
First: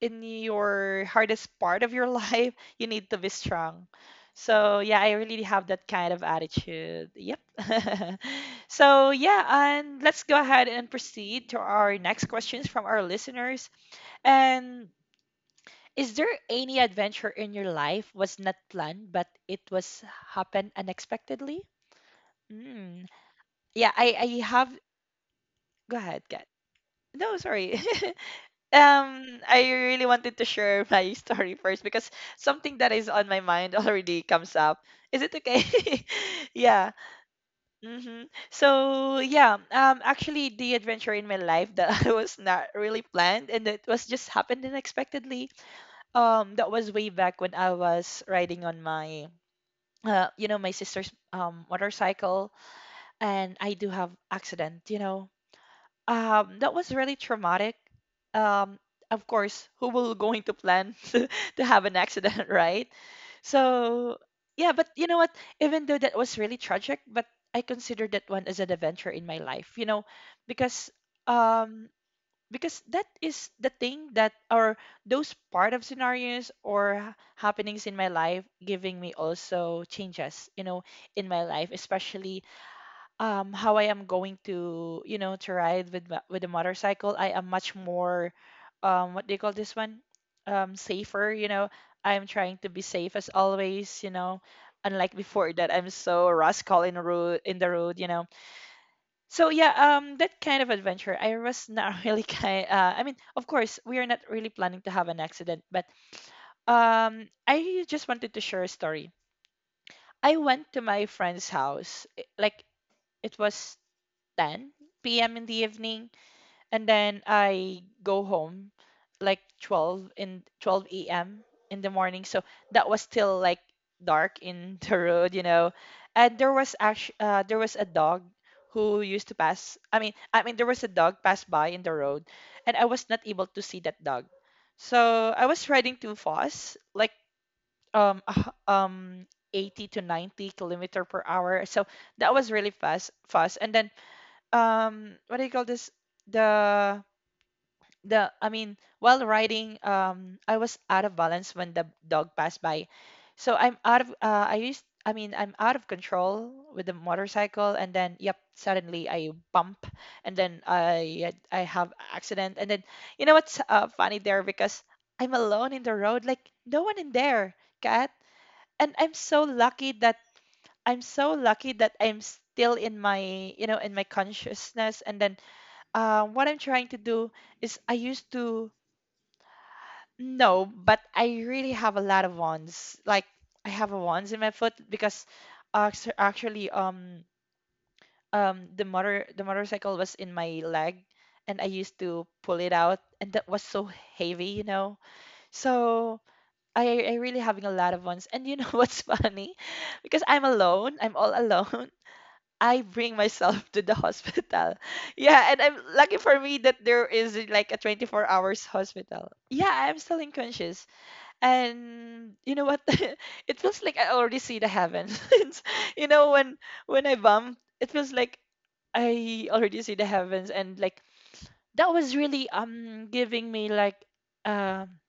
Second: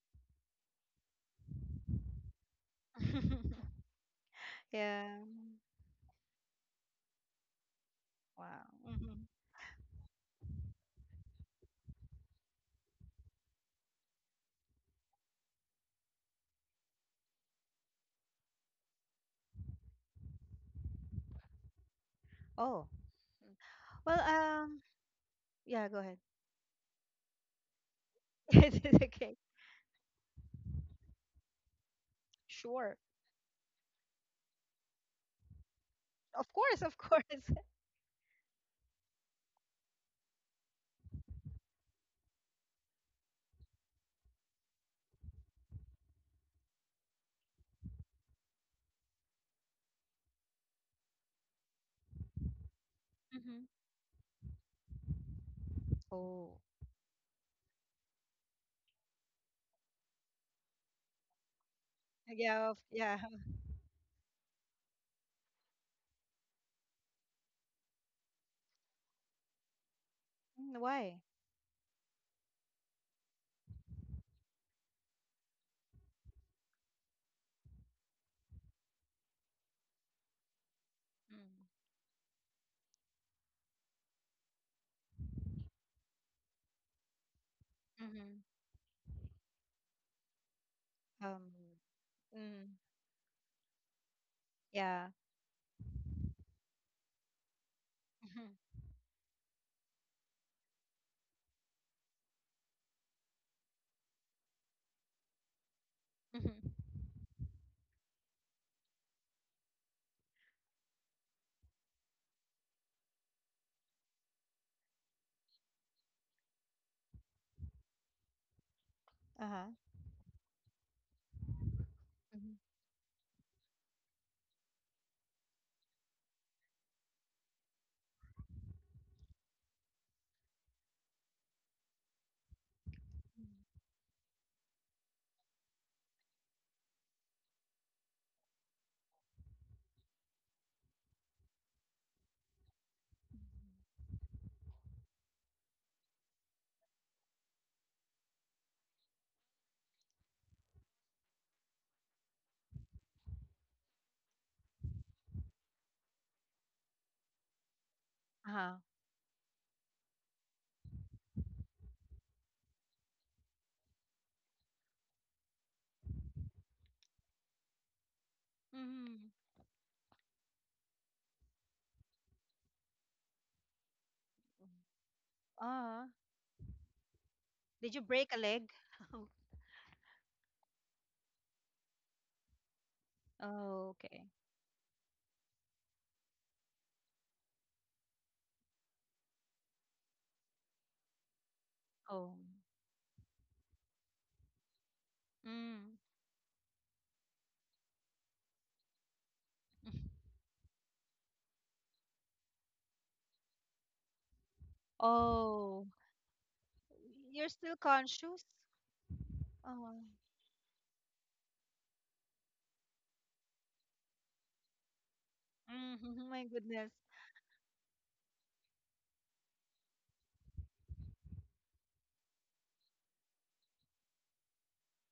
Speaker 1: in your hardest part of your life, you need to be strong. So yeah, I
Speaker 2: Yeah.
Speaker 1: really have that kind of attitude. Yep.
Speaker 2: Wow.
Speaker 1: So
Speaker 2: Mhm.
Speaker 1: yeah, and let's go ahead and proceed to our next questions from our listeners. And is there any adventure in your life was not planned but it was happened unexpectedly?
Speaker 2: Oh.
Speaker 1: Mm.
Speaker 2: Mm.
Speaker 1: Yeah, I
Speaker 2: Well,
Speaker 1: I have—
Speaker 2: um, yeah, go
Speaker 1: go
Speaker 2: ahead.
Speaker 1: ahead, Kat. No, sorry.
Speaker 2: It's okay.
Speaker 1: um I really wanted to share my story first, because something that
Speaker 2: Sure.
Speaker 1: is on my mind already comes up. Is it okay?
Speaker 2: Of course,
Speaker 1: Yeah.
Speaker 2: of course.
Speaker 1: Mm-hmm. So yeah, um actually the adventure in my life that I was not really planned and it was just happened unexpectedly. Um that was way back when I was riding on my uh, you know, my sister's um, motorcycle,
Speaker 2: Hmm.
Speaker 1: and I do have accident. You know,
Speaker 2: Oh.
Speaker 1: um, that was really traumatic. Um, of course, who will going to plan to, to have an accident,
Speaker 2: Yeah, of,
Speaker 1: right?
Speaker 2: yeah.
Speaker 1: So yeah, but you know what? Even though that was really tragic, but I consider that one as an adventure in my life. You know,
Speaker 2: Mm,
Speaker 1: because
Speaker 2: why?
Speaker 1: um, because that is the thing that, or those part of scenarios or happenings in my life, giving me also changes, you know, in my life. Especially um how I am going to, you know, to ride with my- with a motorcycle, I am much more
Speaker 2: Mm-hmm.
Speaker 1: um what do you call this one, um safer, you know.
Speaker 2: Um,
Speaker 1: I'm trying to
Speaker 2: mm,
Speaker 1: be safe as always, you know,
Speaker 2: yeah.
Speaker 1: unlike before that I'm so rascal in the road, in the road you know.
Speaker 2: Mm-hmm.
Speaker 1: So yeah, um, that kind of adventure, I was not really kind. Uh, I mean, of course, we are not really planning to have an accident, but um, I just wanted to share a story. I went to my friend's house. i- Like it was ten p m in the evening, and then I go home like
Speaker 2: Uh-huh.
Speaker 1: 12 in twelve a m in the morning. So
Speaker 2: Mm-hmm.
Speaker 1: that was still like dark in the road, you know. And there was actually uh, there was a dog who used to pass. I mean, I mean there was a dog pass by in the road, and I was not able to see that dog. So I was riding too fast, like um uh, um eighty to ninety kilometer per hour. So that was really fast fast. And then um what do you call this? The the I mean, while riding, um, I was out of balance when the dog passed by. So I'm out of uh, I used I mean, I'm out of control with the motorcycle, and then yep,
Speaker 2: Uh-huh.
Speaker 1: suddenly I bump, and then I I have accident. And then you know what's uh, funny there? Because I'm alone in the road, like no one in there, cat. And I'm
Speaker 2: Mhm.
Speaker 1: so lucky that I'm so lucky that I'm still in my, you know, in my
Speaker 2: Mm.
Speaker 1: consciousness. And then
Speaker 2: Ah,
Speaker 1: uh, what I'm trying to do is
Speaker 2: did
Speaker 1: I
Speaker 2: you
Speaker 1: used
Speaker 2: break a leg?
Speaker 1: to— no, but I really have a lot of wands. Like I
Speaker 2: Oh,
Speaker 1: have a
Speaker 2: okay.
Speaker 1: wands in my foot, because act- actually um um the motor the motorcycle was in my leg, and I used to
Speaker 2: Oh.
Speaker 1: pull it out, and that was so heavy, you know.
Speaker 2: Mm.
Speaker 1: So I I really having a lot of wands. And you know what's funny? Because I'm alone, I'm all alone. I bring myself to the hospital. Yeah, and I'm
Speaker 2: Oh,
Speaker 1: lucky for me that there is
Speaker 2: you're
Speaker 1: like
Speaker 2: still
Speaker 1: a twenty-four
Speaker 2: conscious?
Speaker 1: hours hospital. Yeah,
Speaker 2: Oh.
Speaker 1: I'm still unconscious. And you know what, it feels like I already see the heavens. It's— you
Speaker 2: Mhm.
Speaker 1: know,
Speaker 2: My
Speaker 1: when
Speaker 2: goodness.
Speaker 1: when I bump, it feels like I already see the heavens. And like that was really um giving me like um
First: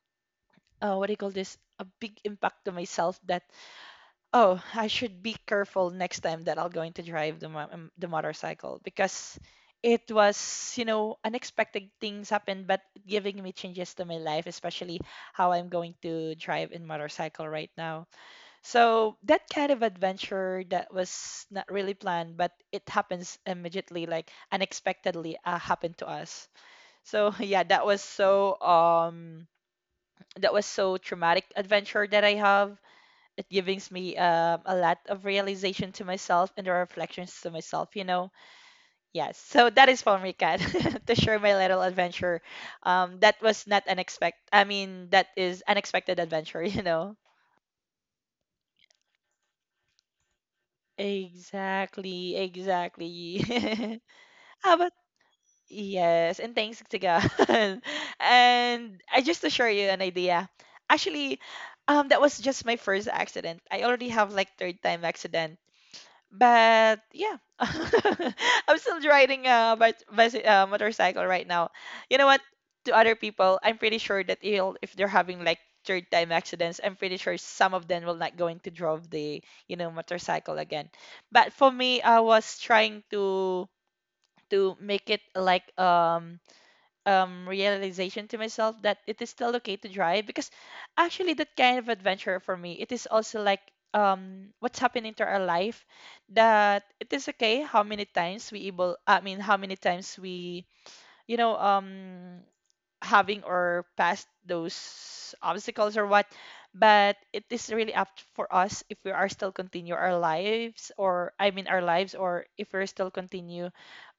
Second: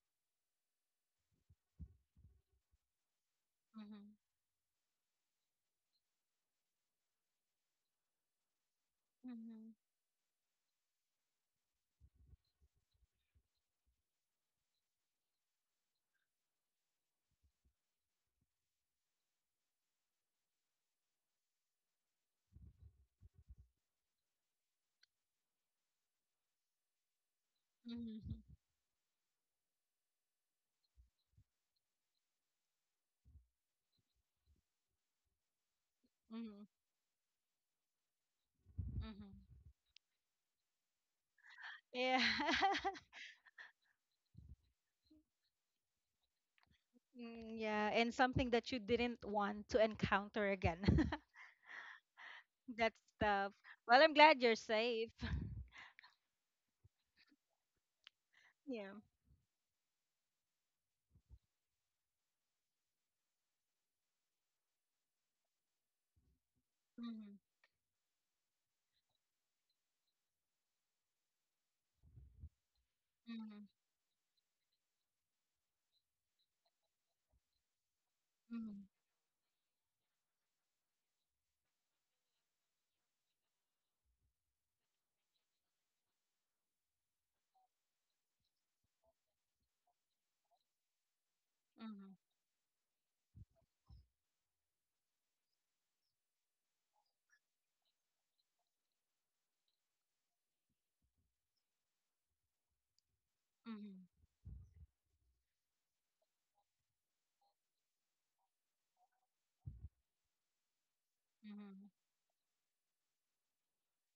Speaker 1: uh, what do you call this, a big impact to myself. That
Speaker 2: Mhm.
Speaker 1: oh, I should be careful next time that I'll going to drive the mo- um, the motorcycle. Because
Speaker 2: Mhm.
Speaker 1: it was, you know, unexpected things happened, but giving me changes to my life, especially how I'm going to drive in motorcycle right now. So that kind of adventure that was not really planned, but it happens immediately, like unexpectedly, uh, happened to us. So yeah, that was
Speaker 2: Mhm.
Speaker 1: so um that was so traumatic adventure that I have. It gives me um, a lot of realization to myself and
Speaker 2: Mhm.
Speaker 1: the reflections to myself, you know.
Speaker 2: Mhm.
Speaker 1: Yes, so that is for me, Kat, to share my little
Speaker 2: Yeah.
Speaker 1: adventure. Um that was not unexpected, I mean, that is unexpected adventure. You know,
Speaker 2: Mm, yeah, and something that you didn't want to encounter again.
Speaker 1: exactly,
Speaker 2: That's
Speaker 1: exactly.
Speaker 2: tough. Well, I'm glad you're
Speaker 1: How about—
Speaker 2: safe.
Speaker 1: yes, and thanks to god.
Speaker 2: Yeah.
Speaker 1: And I just to share you an idea. Actually, um that was just my first accident. I already have like third time accident. But yeah,
Speaker 2: Mhm.
Speaker 1: I'm still riding a bike, bicy- uh, motorcycle right now. You know what? To other people,
Speaker 2: Mhm.
Speaker 1: I'm pretty sure that he'll, if they're having like third time accidents, I'm pretty sure some of them will not going to
Speaker 2: Mhm.
Speaker 1: drive the, you know, motorcycle again. But for me, I was trying to to make it like um um realization to myself that it is still okay to drive, because actually, that kind of
Speaker 2: Mhm.
Speaker 1: adventure for me, it is also like, um what's happening to our life, that it is okay how many times we able. I mean, how many times we, you know um having or
Speaker 2: Mhm.
Speaker 1: past those obstacles or what. But it is really up for us if we are still continue our lives, or I mean, our
Speaker 2: Mhm.
Speaker 1: lives, or if we're still continue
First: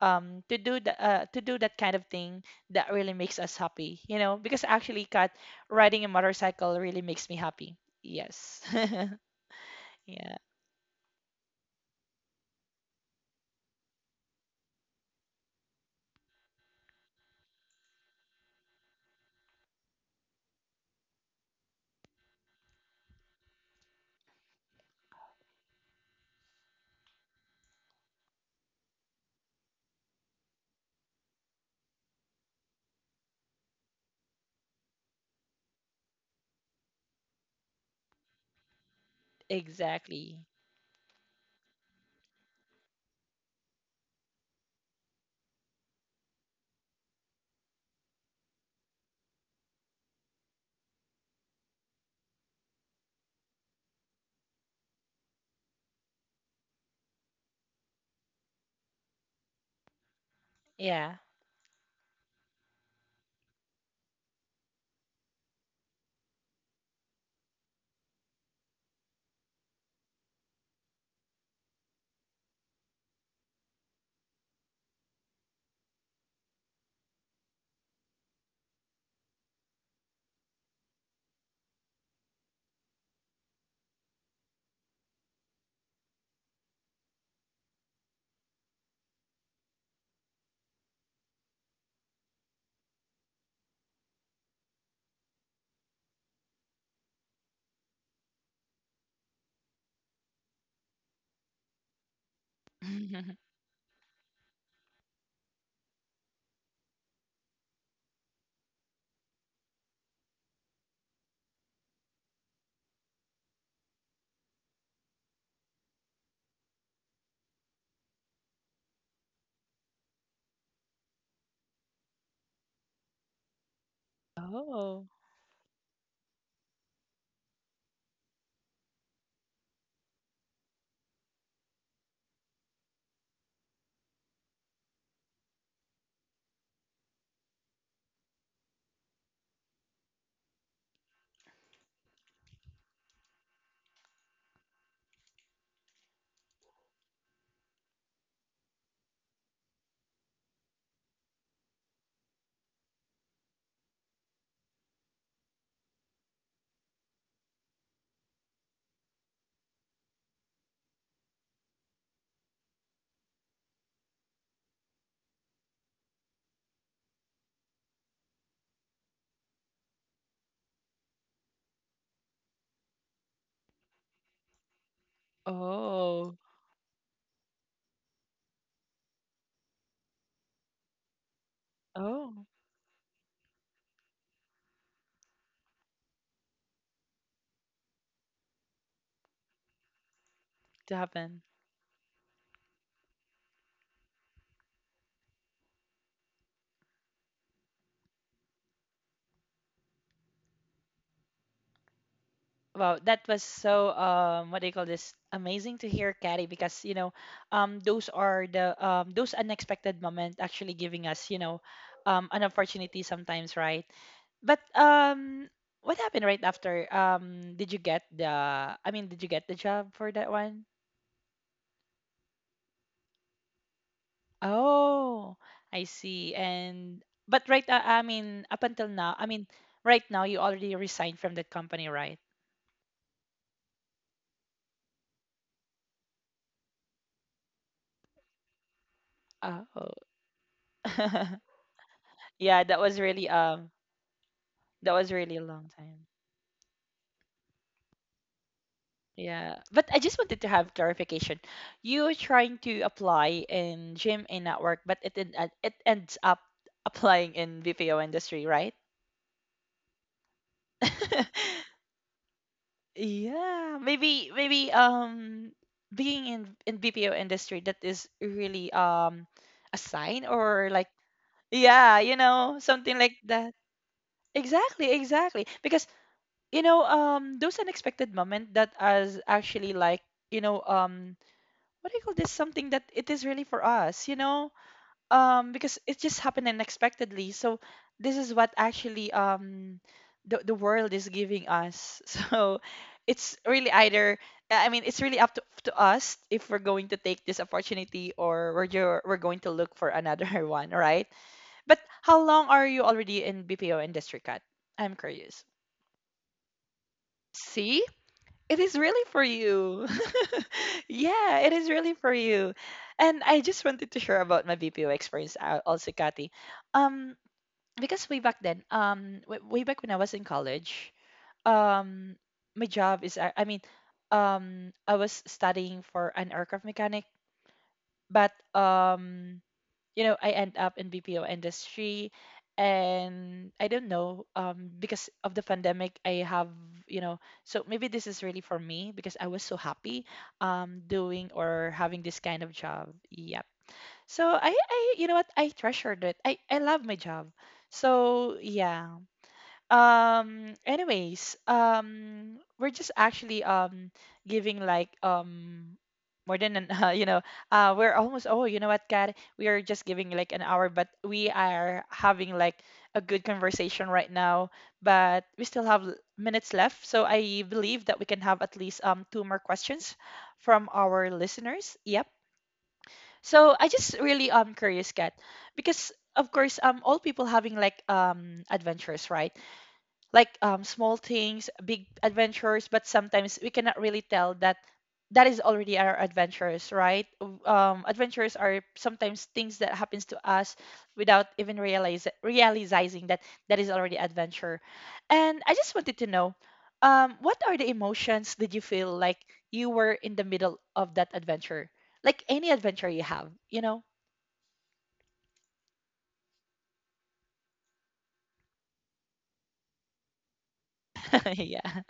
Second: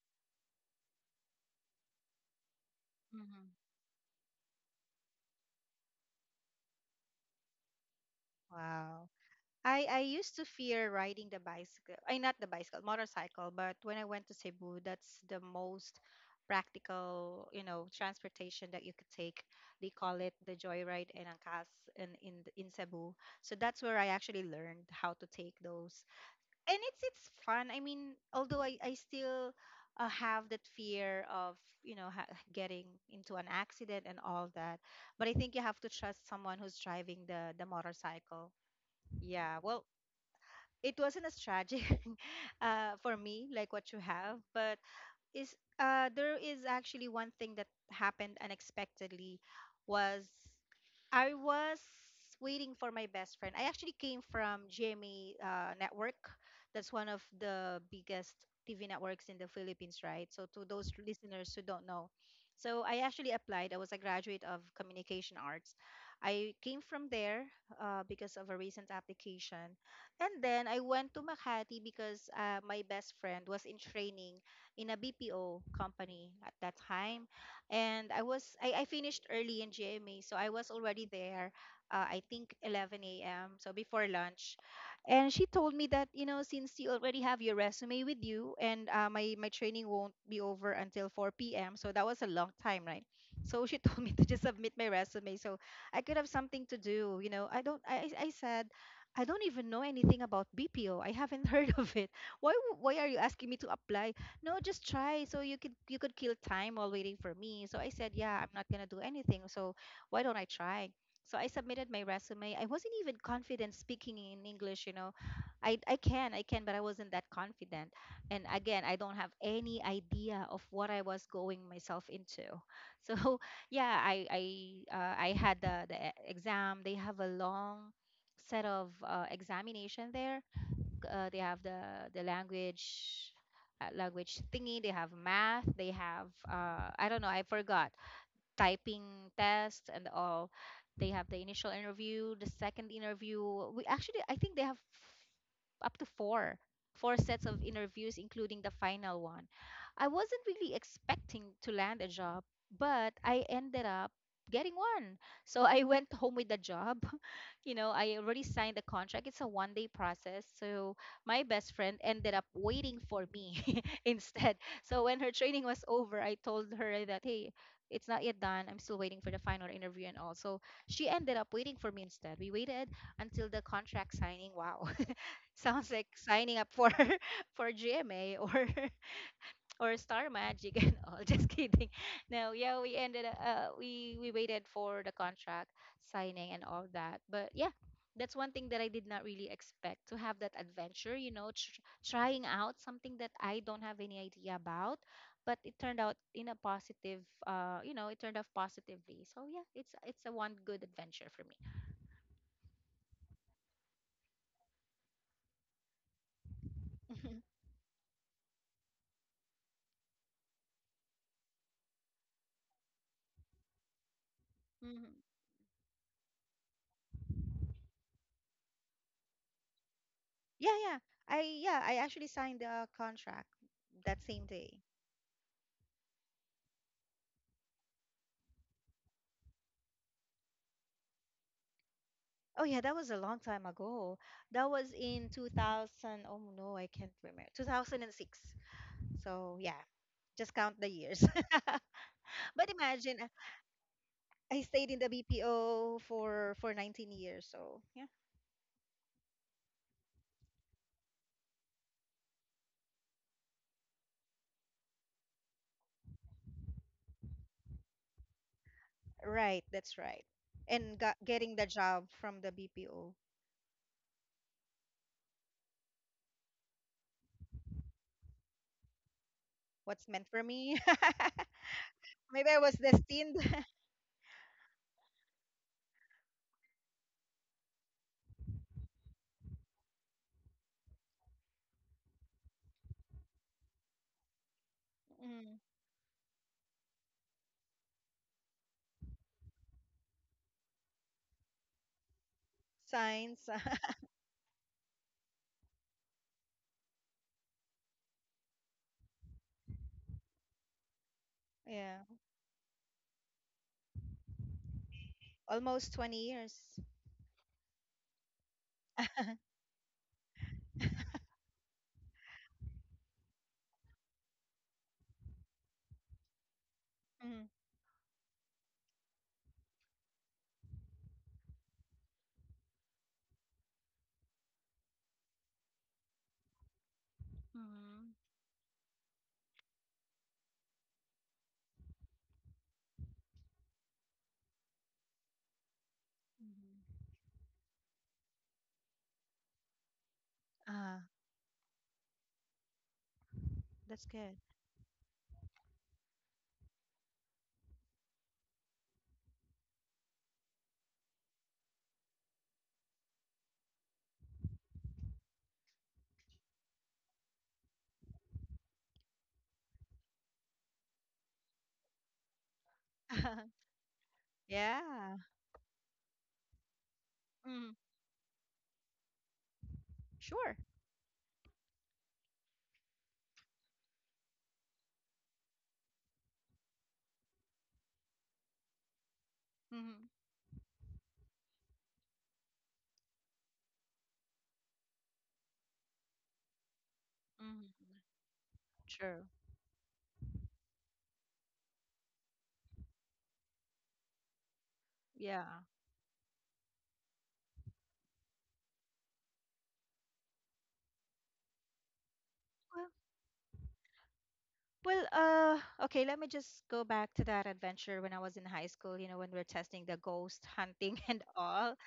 Speaker 1: um to do the uh, to do that kind of thing that really makes
Speaker 2: Mhm.
Speaker 1: us happy, you know, because actually, Cat, riding a motorcycle really makes me happy. Yes.
Speaker 2: Wow. I I used
Speaker 1: Yeah,
Speaker 2: to fear riding the bicycle. I not the bicycle, motorcycle, but when I went to Cebu, that's the most practical, you know, transportation that you could take. They call it the joyride and angkas in in the- in Cebu. So that's where I actually learned how to take those. And it's it's fun. I mean, although I I still uh, have that fear of, you know, ha- getting into an accident and all that, but I think you have to trust someone who's driving the the motorcycle. Yeah, well,
Speaker 1: exactly.
Speaker 2: it wasn't as tragic uh, for me like what you have, but is uh there is actually one thing that happened unexpectedly was, I was waiting for my best friend. I actually came from G M A uh, network. That's one of the biggest T V networks in the Philippines, right? So to those
Speaker 1: Yeah.
Speaker 2: listeners who don't know, so I actually applied. I was a graduate of communication arts. I came from there uh, because of a recent application, and then I went to Makati because uh, my best friend was in training in a B P O company at that time. And I was I, I finished early in G M A, so I was already there. Uh, I think eleven a m, so before lunch. And she told me that, you know, since you already have your resume with you, and uh, my my training won't be over until four p m. So that was a long time, right? So she told me to just submit my resume so I could have something to do. You know, I don't. I I I said I don't even know anything about B P O. I haven't heard of it. Why w- why are you asking me to apply? No, just try so you could you could kill time while waiting for me. So I said, yeah, I'm not going to do anything, so why don't I try? So I submitted my resume. I wasn't even confident speaking in English, you know. I i can i can but I wasn't that confident. And again, I don't have any idea of what I was going myself into. So yeah, i i
Speaker 1: Oh.
Speaker 2: uh, I had the the e- exam. They have a long set of uh, examination there. Uh, they have the the language, uh, language thingy. They have math. They have uh, I don't know, I forgot. Typing test and all. They have the initial interview, the second interview. We actually, I think they have up to four, four sets of interviews including the final one. I wasn't really expecting to land a job, but I ended up getting one. So I went home with the job. You know, I already signed the contract. It's a one day process. So my best friend ended up waiting for me instead. So when her training was over, I told her that, hey, it's not yet done. I'm still waiting for the final interview and all. So she ended up waiting for me instead. We waited until the contract signing. Wow. Sounds like
Speaker 1: Oh.
Speaker 2: signing up for for G M A or or Star Magic and all. Just kidding.
Speaker 1: Oh.
Speaker 2: No, yeah, we ended up- uh we we waited for the contract signing and all that. But yeah, that's one thing that I did not really expect to have, that
Speaker 1: To
Speaker 2: adventure. You
Speaker 1: happen.
Speaker 2: know, tr- trying out something that I don't have any idea about, but it turned out in a positive, uh you know, it turned out positively. So yeah, it's it's a one good adventure for me.
Speaker 1: Wow, that was so, um what do you call this? Amazing to hear, Caddy, because you know, um those are the um those unexpected moment actually giving us, you know, um an opportunity sometimes, right? But
Speaker 2: Hmm.
Speaker 1: um what happened right after? Um did you get the I mean, did you get the job for that one?
Speaker 2: Yeah, yeah. I yeah, I actually signed the contract that same day.
Speaker 1: Oh, I see. And but right, uh, I mean, up until now, I mean, right now you already resigned from that company, right?
Speaker 2: Oh yeah, that was a long time ago. That was in two thousand. Oh no, I can't remember. two thousand six. So yeah,
Speaker 1: Oh.
Speaker 2: just count the years.
Speaker 1: Yeah,
Speaker 2: But
Speaker 1: that was
Speaker 2: imagine,
Speaker 1: really
Speaker 2: uh,
Speaker 1: um
Speaker 2: I stayed
Speaker 1: That
Speaker 2: in the
Speaker 1: was really a long
Speaker 2: B P O
Speaker 1: time.
Speaker 2: for for nineteen years. So yeah,
Speaker 1: Yeah. But I just wanted to have clarification. You trying to apply in gym and at work, but it en- uh, it ends up applying in B P O industry, right?
Speaker 2: right, that's right. And got, getting the job from the B P O,
Speaker 1: Yeah. Maybe maybe um being in in B P O industry, that is really, um a
Speaker 2: what's
Speaker 1: sign,
Speaker 2: meant for
Speaker 1: or
Speaker 2: me?
Speaker 1: like, yeah, you
Speaker 2: Maybe
Speaker 1: know,
Speaker 2: I was
Speaker 1: something like
Speaker 2: destined.
Speaker 1: that. Exactly, exactly. Because you know, um those unexpected moment that is actually like, you know, um what do you call this, something that it is really for us, you know, um
Speaker 2: Mm,
Speaker 1: because it just happened unexpectedly, so this is what actually, um the, the world is giving us, so it's
Speaker 2: signs.
Speaker 1: really either, I mean, it's really up to, to us if we're going to take this opportunity, or we're ju- we're going to look for another one, right? But
Speaker 2: Yeah,
Speaker 1: how long are you already in BPO industry, Kat? I'm curious.
Speaker 2: almost twenty years.
Speaker 1: See, it is really for you. Yeah, it is really for you. And I just wanted to share about my B P O experience, al- also, Kathy. Um,
Speaker 2: Mm.
Speaker 1: because way back then, um, w- way back when I was in college, um, my job is, I I mean, um, I was studying for an aircraft mechanic,
Speaker 2: Mm-hmm.
Speaker 1: but um, you know, I end up in BPO industry, and I don't know, um because of the pandemic I have, you know, so maybe this is really for me, because I was so happy um
Speaker 2: Ah,
Speaker 1: doing or having this kind of job. Yep.
Speaker 2: that's
Speaker 1: So i
Speaker 2: good.
Speaker 1: i you know what, I treasured it. I i love my job, so yeah. Um anyways, um we're just actually, um giving like, um more than an uh, you know, uh we're almost, oh, you know what, Kat, we are just giving like an hour, but we are having like a good conversation right now. But
Speaker 2: Yeah.
Speaker 1: we still have l- minutes left, so I believe
Speaker 2: Mm.
Speaker 1: that we can have at least, um two more questions from
Speaker 2: Sure.
Speaker 1: our listeners. Yep. So I just really, um curious, Kat, because of course, um all people having like, um adventures, right?
Speaker 2: Mm-hmm.
Speaker 1: Like, um, small things, big adventures, but sometimes we cannot really tell that that is already our adventures, right? W- Um,
Speaker 2: Mm-hmm.
Speaker 1: adventures are sometimes
Speaker 2: True.
Speaker 1: things that happens to us without even realize realizing that that is already adventure. And
Speaker 2: Yeah.
Speaker 1: I just wanted to know, um, what are the emotions did you feel like you were in the middle of that adventure? Like any adventure you have, you know?
Speaker 2: Well, well, uh, okay, let me just go back to that adventure when I was in high school, you know, when we are testing the ghost hunting and all.
Speaker 1: Yeah.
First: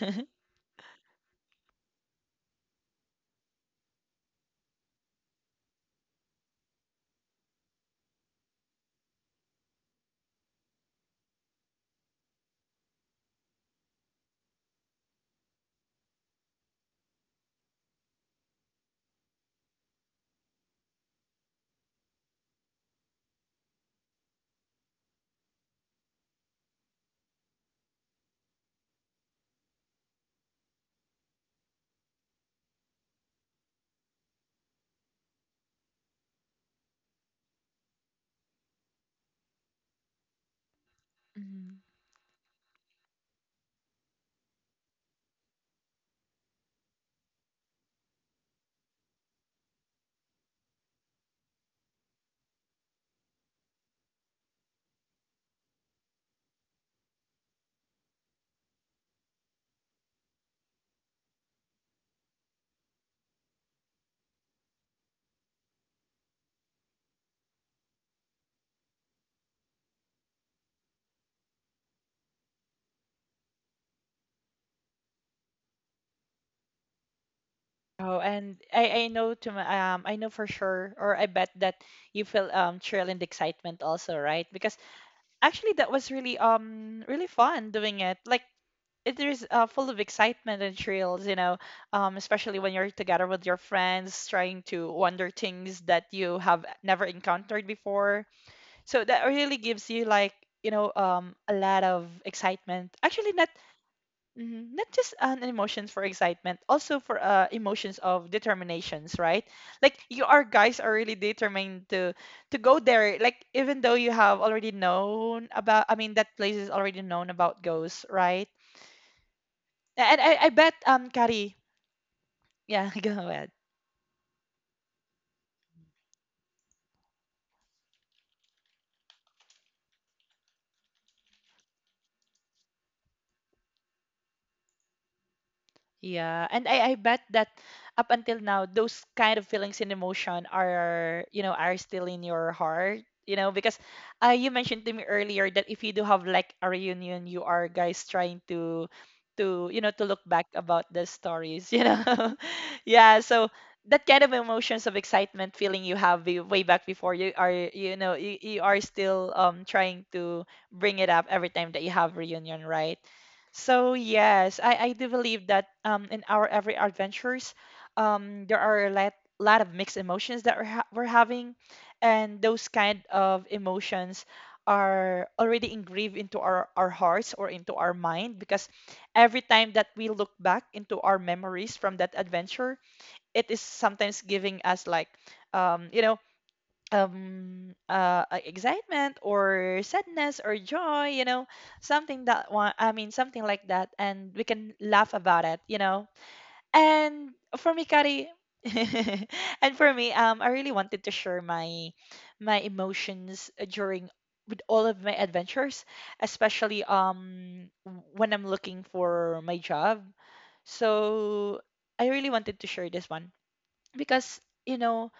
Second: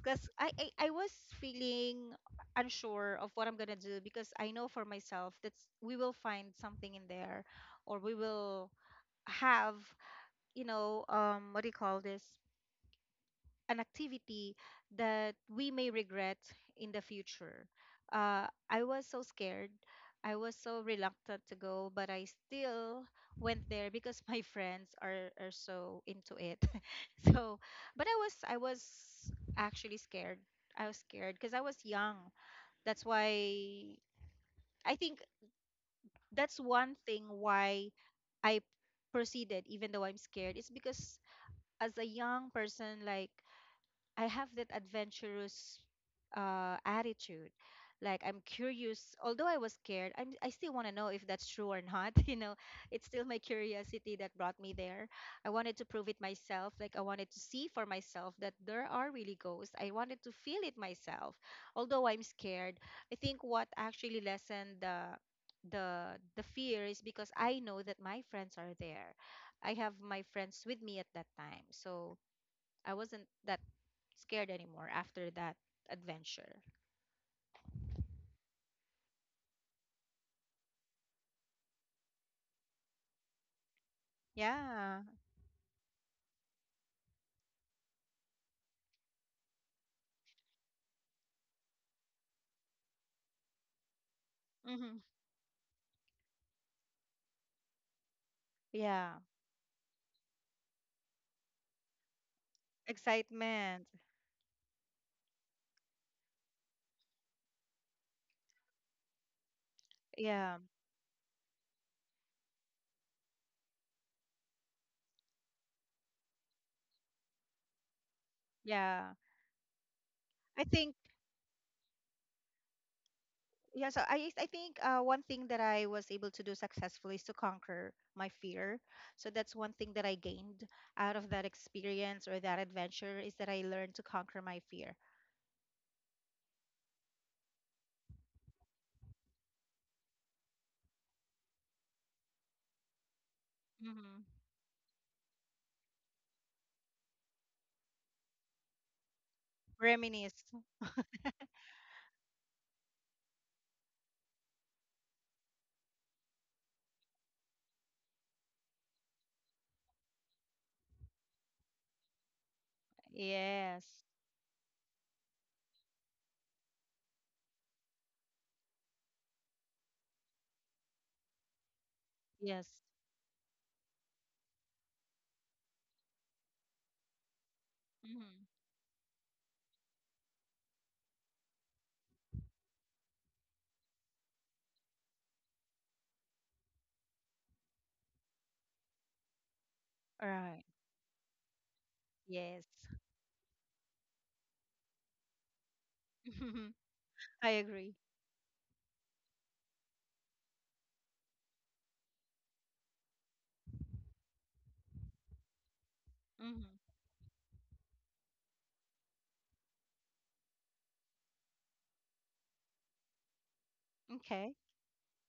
Speaker 2: I, I, I was feeling unsure of what I'm gonna do, because I know for myself that we will find something in there, or we will have, you know, um, what do you call this, an activity that we may regret in the future. Uh, I was so scared. I was so reluctant to go, but I still went there because my friends are, are so into it. So, but I was I was actually scared. I was scared because I was young. That's why I think that's one thing why I proceeded even though I'm scared. It's because
Speaker 1: Mhm.
Speaker 2: as a young person, like, I have that adventurous uh, attitude. Like, I'm curious. Although I was scared, I'm, I still want to know if that's true or not. You know, it's still my curiosity that brought me there. I wanted to prove it myself. Like, I wanted to see for myself that there are really ghosts. I wanted to feel it myself, although I'm scared. I think what actually lessened the the the fear is because I know that my friends are there. I have my friends with me at that time, so I wasn't that scared anymore after that adventure.
Speaker 1: Oh, and I, I know to my, um I know for sure, or I bet that you feel, um thrill and excitement also, right? Because
Speaker 2: Yeah.
Speaker 1: actually, that was really, um really fun doing it. Like, it is, uh, full of excitement and thrills, you know, um, especially when you're together with your friends, trying to
Speaker 2: Mm-hmm.
Speaker 1: wonder things that you have never encountered before. So
Speaker 2: Yeah.
Speaker 1: that really gives you, like, you know, um, a lot of excitement. Actually, not.
Speaker 2: Excitement.
Speaker 1: Mhm. Not just an emotions for excitement, also for, uh, emotions of determinations, right? Like, you are
Speaker 2: Yeah.
Speaker 1: guys are really determined to to go there. Like, even though you have already known about, I mean, that place is already known about ghosts, right?
Speaker 2: Yeah.
Speaker 1: A- And I, I
Speaker 2: I
Speaker 1: bet,
Speaker 2: think
Speaker 1: um Kari, yeah, go ahead.
Speaker 2: yeah, so I I think uh, one thing that I was able to do successfully is to conquer my fear. So that's one thing that I gained out of that experience or that adventure, is that I learned to conquer my fear.
Speaker 1: Yeah, and I, I bet that up until now, those kind of feelings and emotion are, you know, are still in your heart, you know, because,
Speaker 2: Mm-hmm.
Speaker 1: uh, you mentioned to me earlier that if you do have like a reunion, you are guys trying to, to, you know, to look
Speaker 2: Reminisce.
Speaker 1: back about the stories, you know. Yeah, so that kind of emotions of excitement feeling you have way way back before, you are, you know, you, you are still, um trying to bring it up every time that you have reunion, right?
Speaker 2: Yes.
Speaker 1: So yes, I, I do believe that, um, in our every adventures, um, there are a lot, lot of mixed emotions that we're, ha we're having, and
Speaker 2: Yes.
Speaker 1: those kind of emotions are already engraved into our, our hearts, or into our
Speaker 2: Mm-hmm.
Speaker 1: mind, because every time that we look back into our memories from that adventure, it is sometimes giving us, like, um, you know, um uh uh, excitement or
Speaker 2: All
Speaker 1: sadness or
Speaker 2: right.
Speaker 1: joy, you know, something that
Speaker 2: Yes.
Speaker 1: one I mean something like that, and we can laugh about it, you know. And
Speaker 2: I
Speaker 1: for me,
Speaker 2: agree.
Speaker 1: Kari, and for me, um I really wanted to share my my emotions during, with all of my adventures,
Speaker 2: Mm-hmm.
Speaker 1: especially, um when I'm looking for my job, so I really wanted to share this one, because
Speaker 2: Okay.
Speaker 1: you know,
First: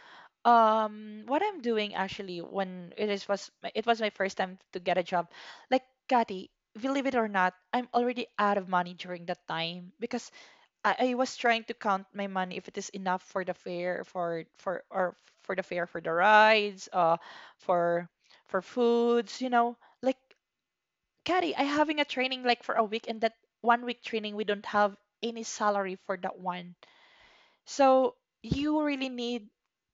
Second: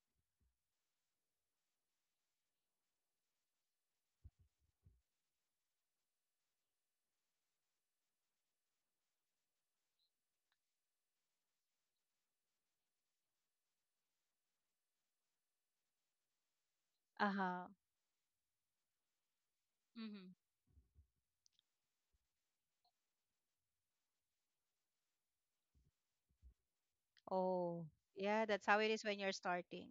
Speaker 1: um what I'm doing, actually, when it is was my- it was my first time to get a job, like, Kati, believe it or not, I'm already out of money during that time, because I, I was trying to count my money if it is enough for the fare for for or for the fare for the rides, uh
Speaker 2: Uh-huh.
Speaker 1: for for foods, you know. Like,
Speaker 2: Mm-hmm.
Speaker 1: Kati, I having a training like for a week, and that one week training we don't have any salary for that one.
Speaker 2: Oh,
Speaker 1: So
Speaker 2: yeah, that's
Speaker 1: you
Speaker 2: how it is
Speaker 1: really
Speaker 2: when you're
Speaker 1: need,
Speaker 2: starting.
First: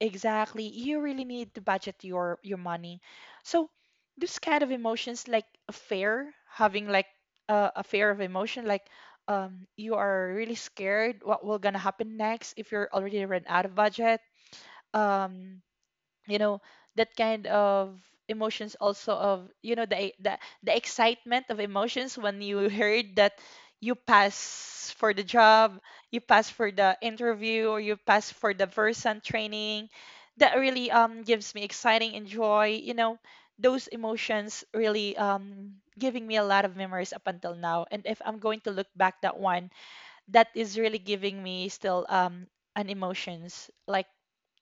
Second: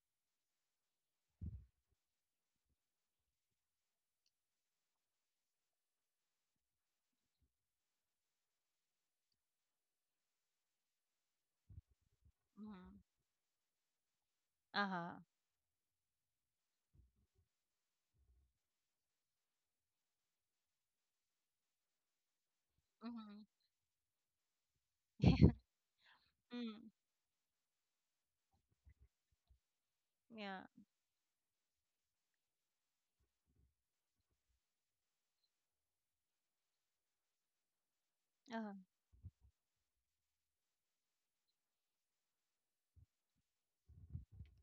Speaker 1: exactly, you really need to budget your your money. So this kind of emotions, like a fear, having like, uh, a fear of emotion, like, um you are really scared what will gonna happen next if you're
Speaker 2: Mm-hmm.
Speaker 1: already run out of budget.
Speaker 2: Uh-huh.
Speaker 1: Um you know, that kind of emotions also, of you know the the, the excitement of emotions when you heard that
Speaker 2: Mm-hmm.
Speaker 1: you pass for the job, you pass for
Speaker 2: Mm,
Speaker 1: the interview, or you pass for the person training, that
Speaker 2: yeah.
Speaker 1: really, um gives me exciting and joy, you know. Those emotions really, um giving me a lot of memories up until now, and if I'm going to
Speaker 2: Uh-huh.
Speaker 1: look back that one, that is really giving me still, um an emotions like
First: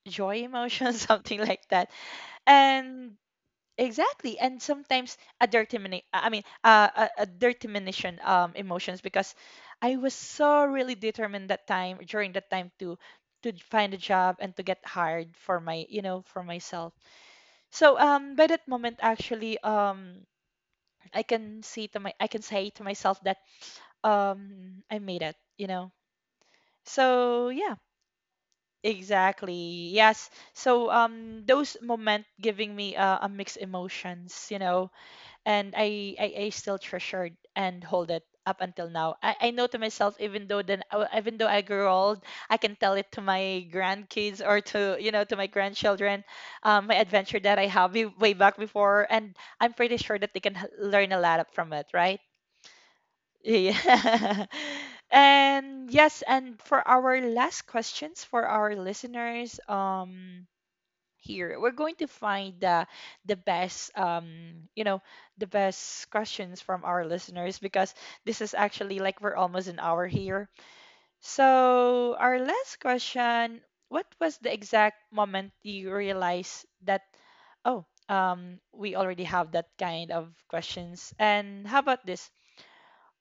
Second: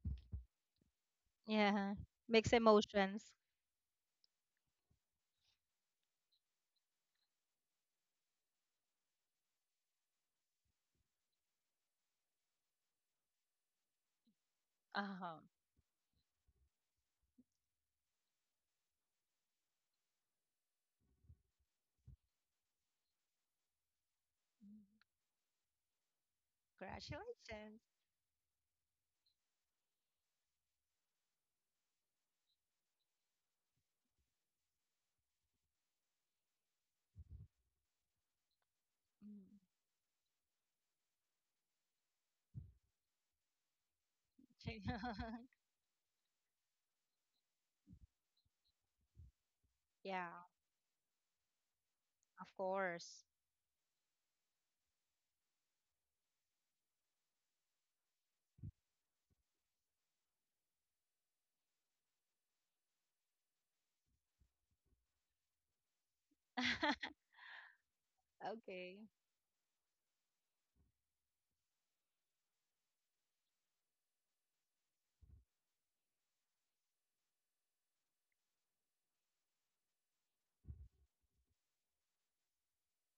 Speaker 1: joy emotion, something like that.
Speaker 2: Yeah. Mixed
Speaker 1: And
Speaker 2: emotions.
Speaker 1: exactly, and sometimes a dirty mini- I mean uh, a, a dirty minition, um emotions, because I was so really determined that time, during that time, to to find a job, and to get hired
Speaker 2: Uh-huh.
Speaker 1: for my, you know, for myself. So, um by that moment actually, um i can see to my I can say to myself that, um
Speaker 2: Mm.
Speaker 1: I made it, you know. So yeah,
Speaker 2: Congratulations.
Speaker 1: exactly. Yes. So, um those moment giving me, uh, a mixed emotions, you know. And I, I I still treasure it and hold it up until now. I, I
Speaker 2: Mm.
Speaker 1: know to myself, even though then uh, even though I grow old, I can tell it to my grandkids, or to, you know, to my grandchildren, um, my adventure that I have way way back before, and I'm pretty sure
Speaker 2: Yeah,
Speaker 1: that they can h- learn a lot up from it, right?
Speaker 2: of course.
Speaker 1: Yeah. And yes, and for our last questions for our listeners, um, here, we're going to find the the best, um you know, the best questions from our listeners, because this is actually
Speaker 2: Okay.
Speaker 1: like we're almost an hour here. So our last question, what was the exact moment you realized that, oh, um we already have that kind of questions? And how about this?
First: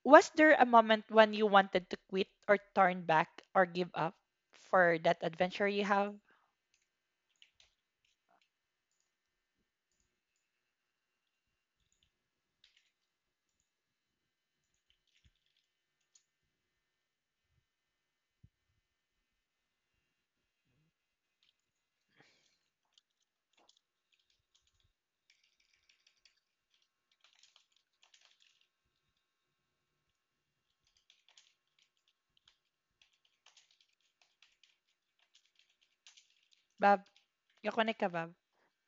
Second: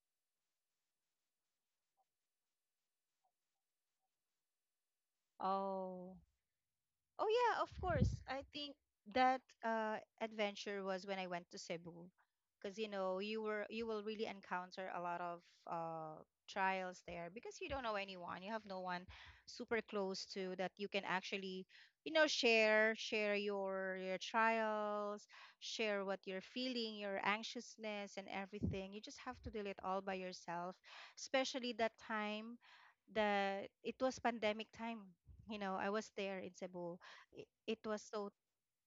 Speaker 1: Was there a moment when you wanted to quit or turn back or give up for that adventure you have,
Speaker 2: Oh. Oh yeah, of course. I think that uh, adventure was when I went to Cebu, because, you know, you were you will really encounter a lot of uh, trials there because you don't know anyone. You have no one super close to, that you can actually, you know, share share your your trials, share what you're feeling, your anxiousness and everything. You just have to deal it all by yourself, especially that time, that it was pandemic time. You know, I was there in Cebu,
Speaker 1: Bab?
Speaker 2: i- it
Speaker 1: Yakonek
Speaker 2: was
Speaker 1: ka,
Speaker 2: so—
Speaker 1: Bab?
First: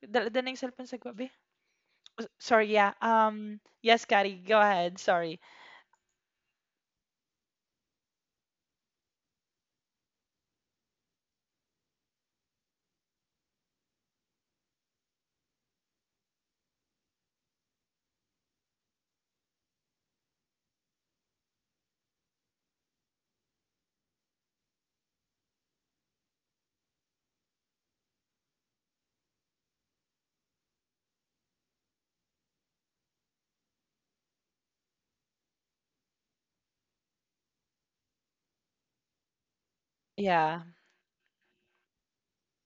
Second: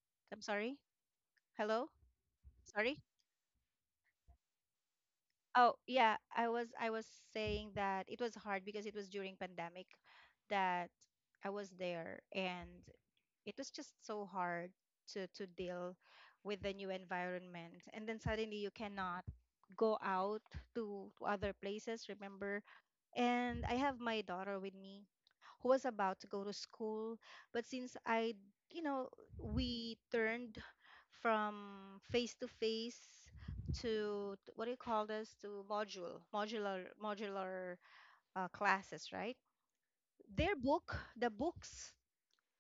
Speaker 1: Dal-
Speaker 2: I'm
Speaker 1: Dala yung
Speaker 2: sorry.
Speaker 1: cellphone sa gabi?
Speaker 2: Hello?
Speaker 1: Oh, sorry, yeah.
Speaker 2: Sorry?
Speaker 1: Um, yes, Kari, go ahead. Sorry.
Speaker 2: Oh yeah, I was I was saying that it was hard because it was during pandemic that I was there, and it was just so hard to to deal with the new environment, and then suddenly you cannot go out to, to other places, remember. And I have my daughter with me, who was about to go to school. But since I, you know, we turned from face to face to t- what do you call this to module modular modular uh, classes, right? Their
Speaker 1: Yeah.
Speaker 2: book, the books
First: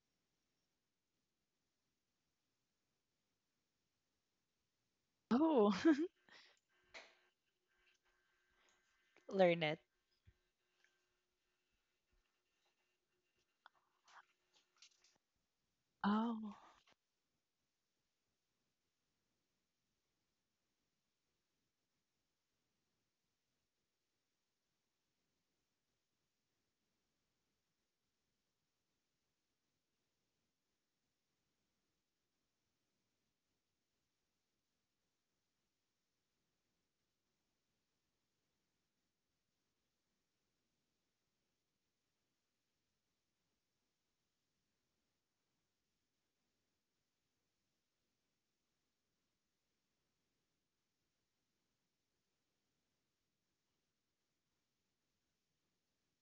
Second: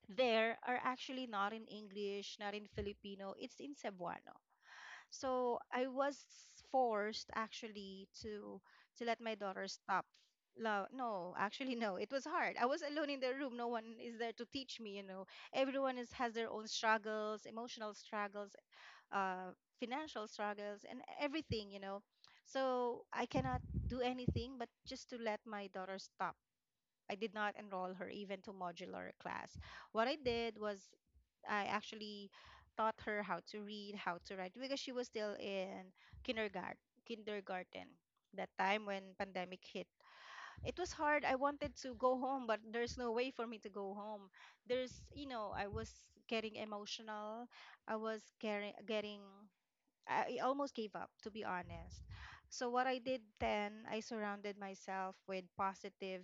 Speaker 2: there are actually not in English, not in Filipino, it's in Cebuano. So
Speaker 1: Oh,
Speaker 2: I was forced actually to to let my
Speaker 1: learn
Speaker 2: daughter
Speaker 1: it.
Speaker 2: stop. Lo- no, actually, no, it was hard. I was alone in the room. No one is there to teach me, you know. Everyone is has their
Speaker 1: Oh.
Speaker 2: own struggles, emotional struggles, uh financial struggles and everything, you know. So I cannot do anything but just to let my daughter stop. I did not enroll her even to modular class. What I did was I actually taught her how to read, how to write, because she was still in kindergarten, kindergarten that time when pandemic hit. It was hard. I wanted to go home, but there's no way for me to go home. There's, you know, I was getting emotional. I was getting getting I I almost gave up, to be honest. So what I did then, I surrounded myself with positive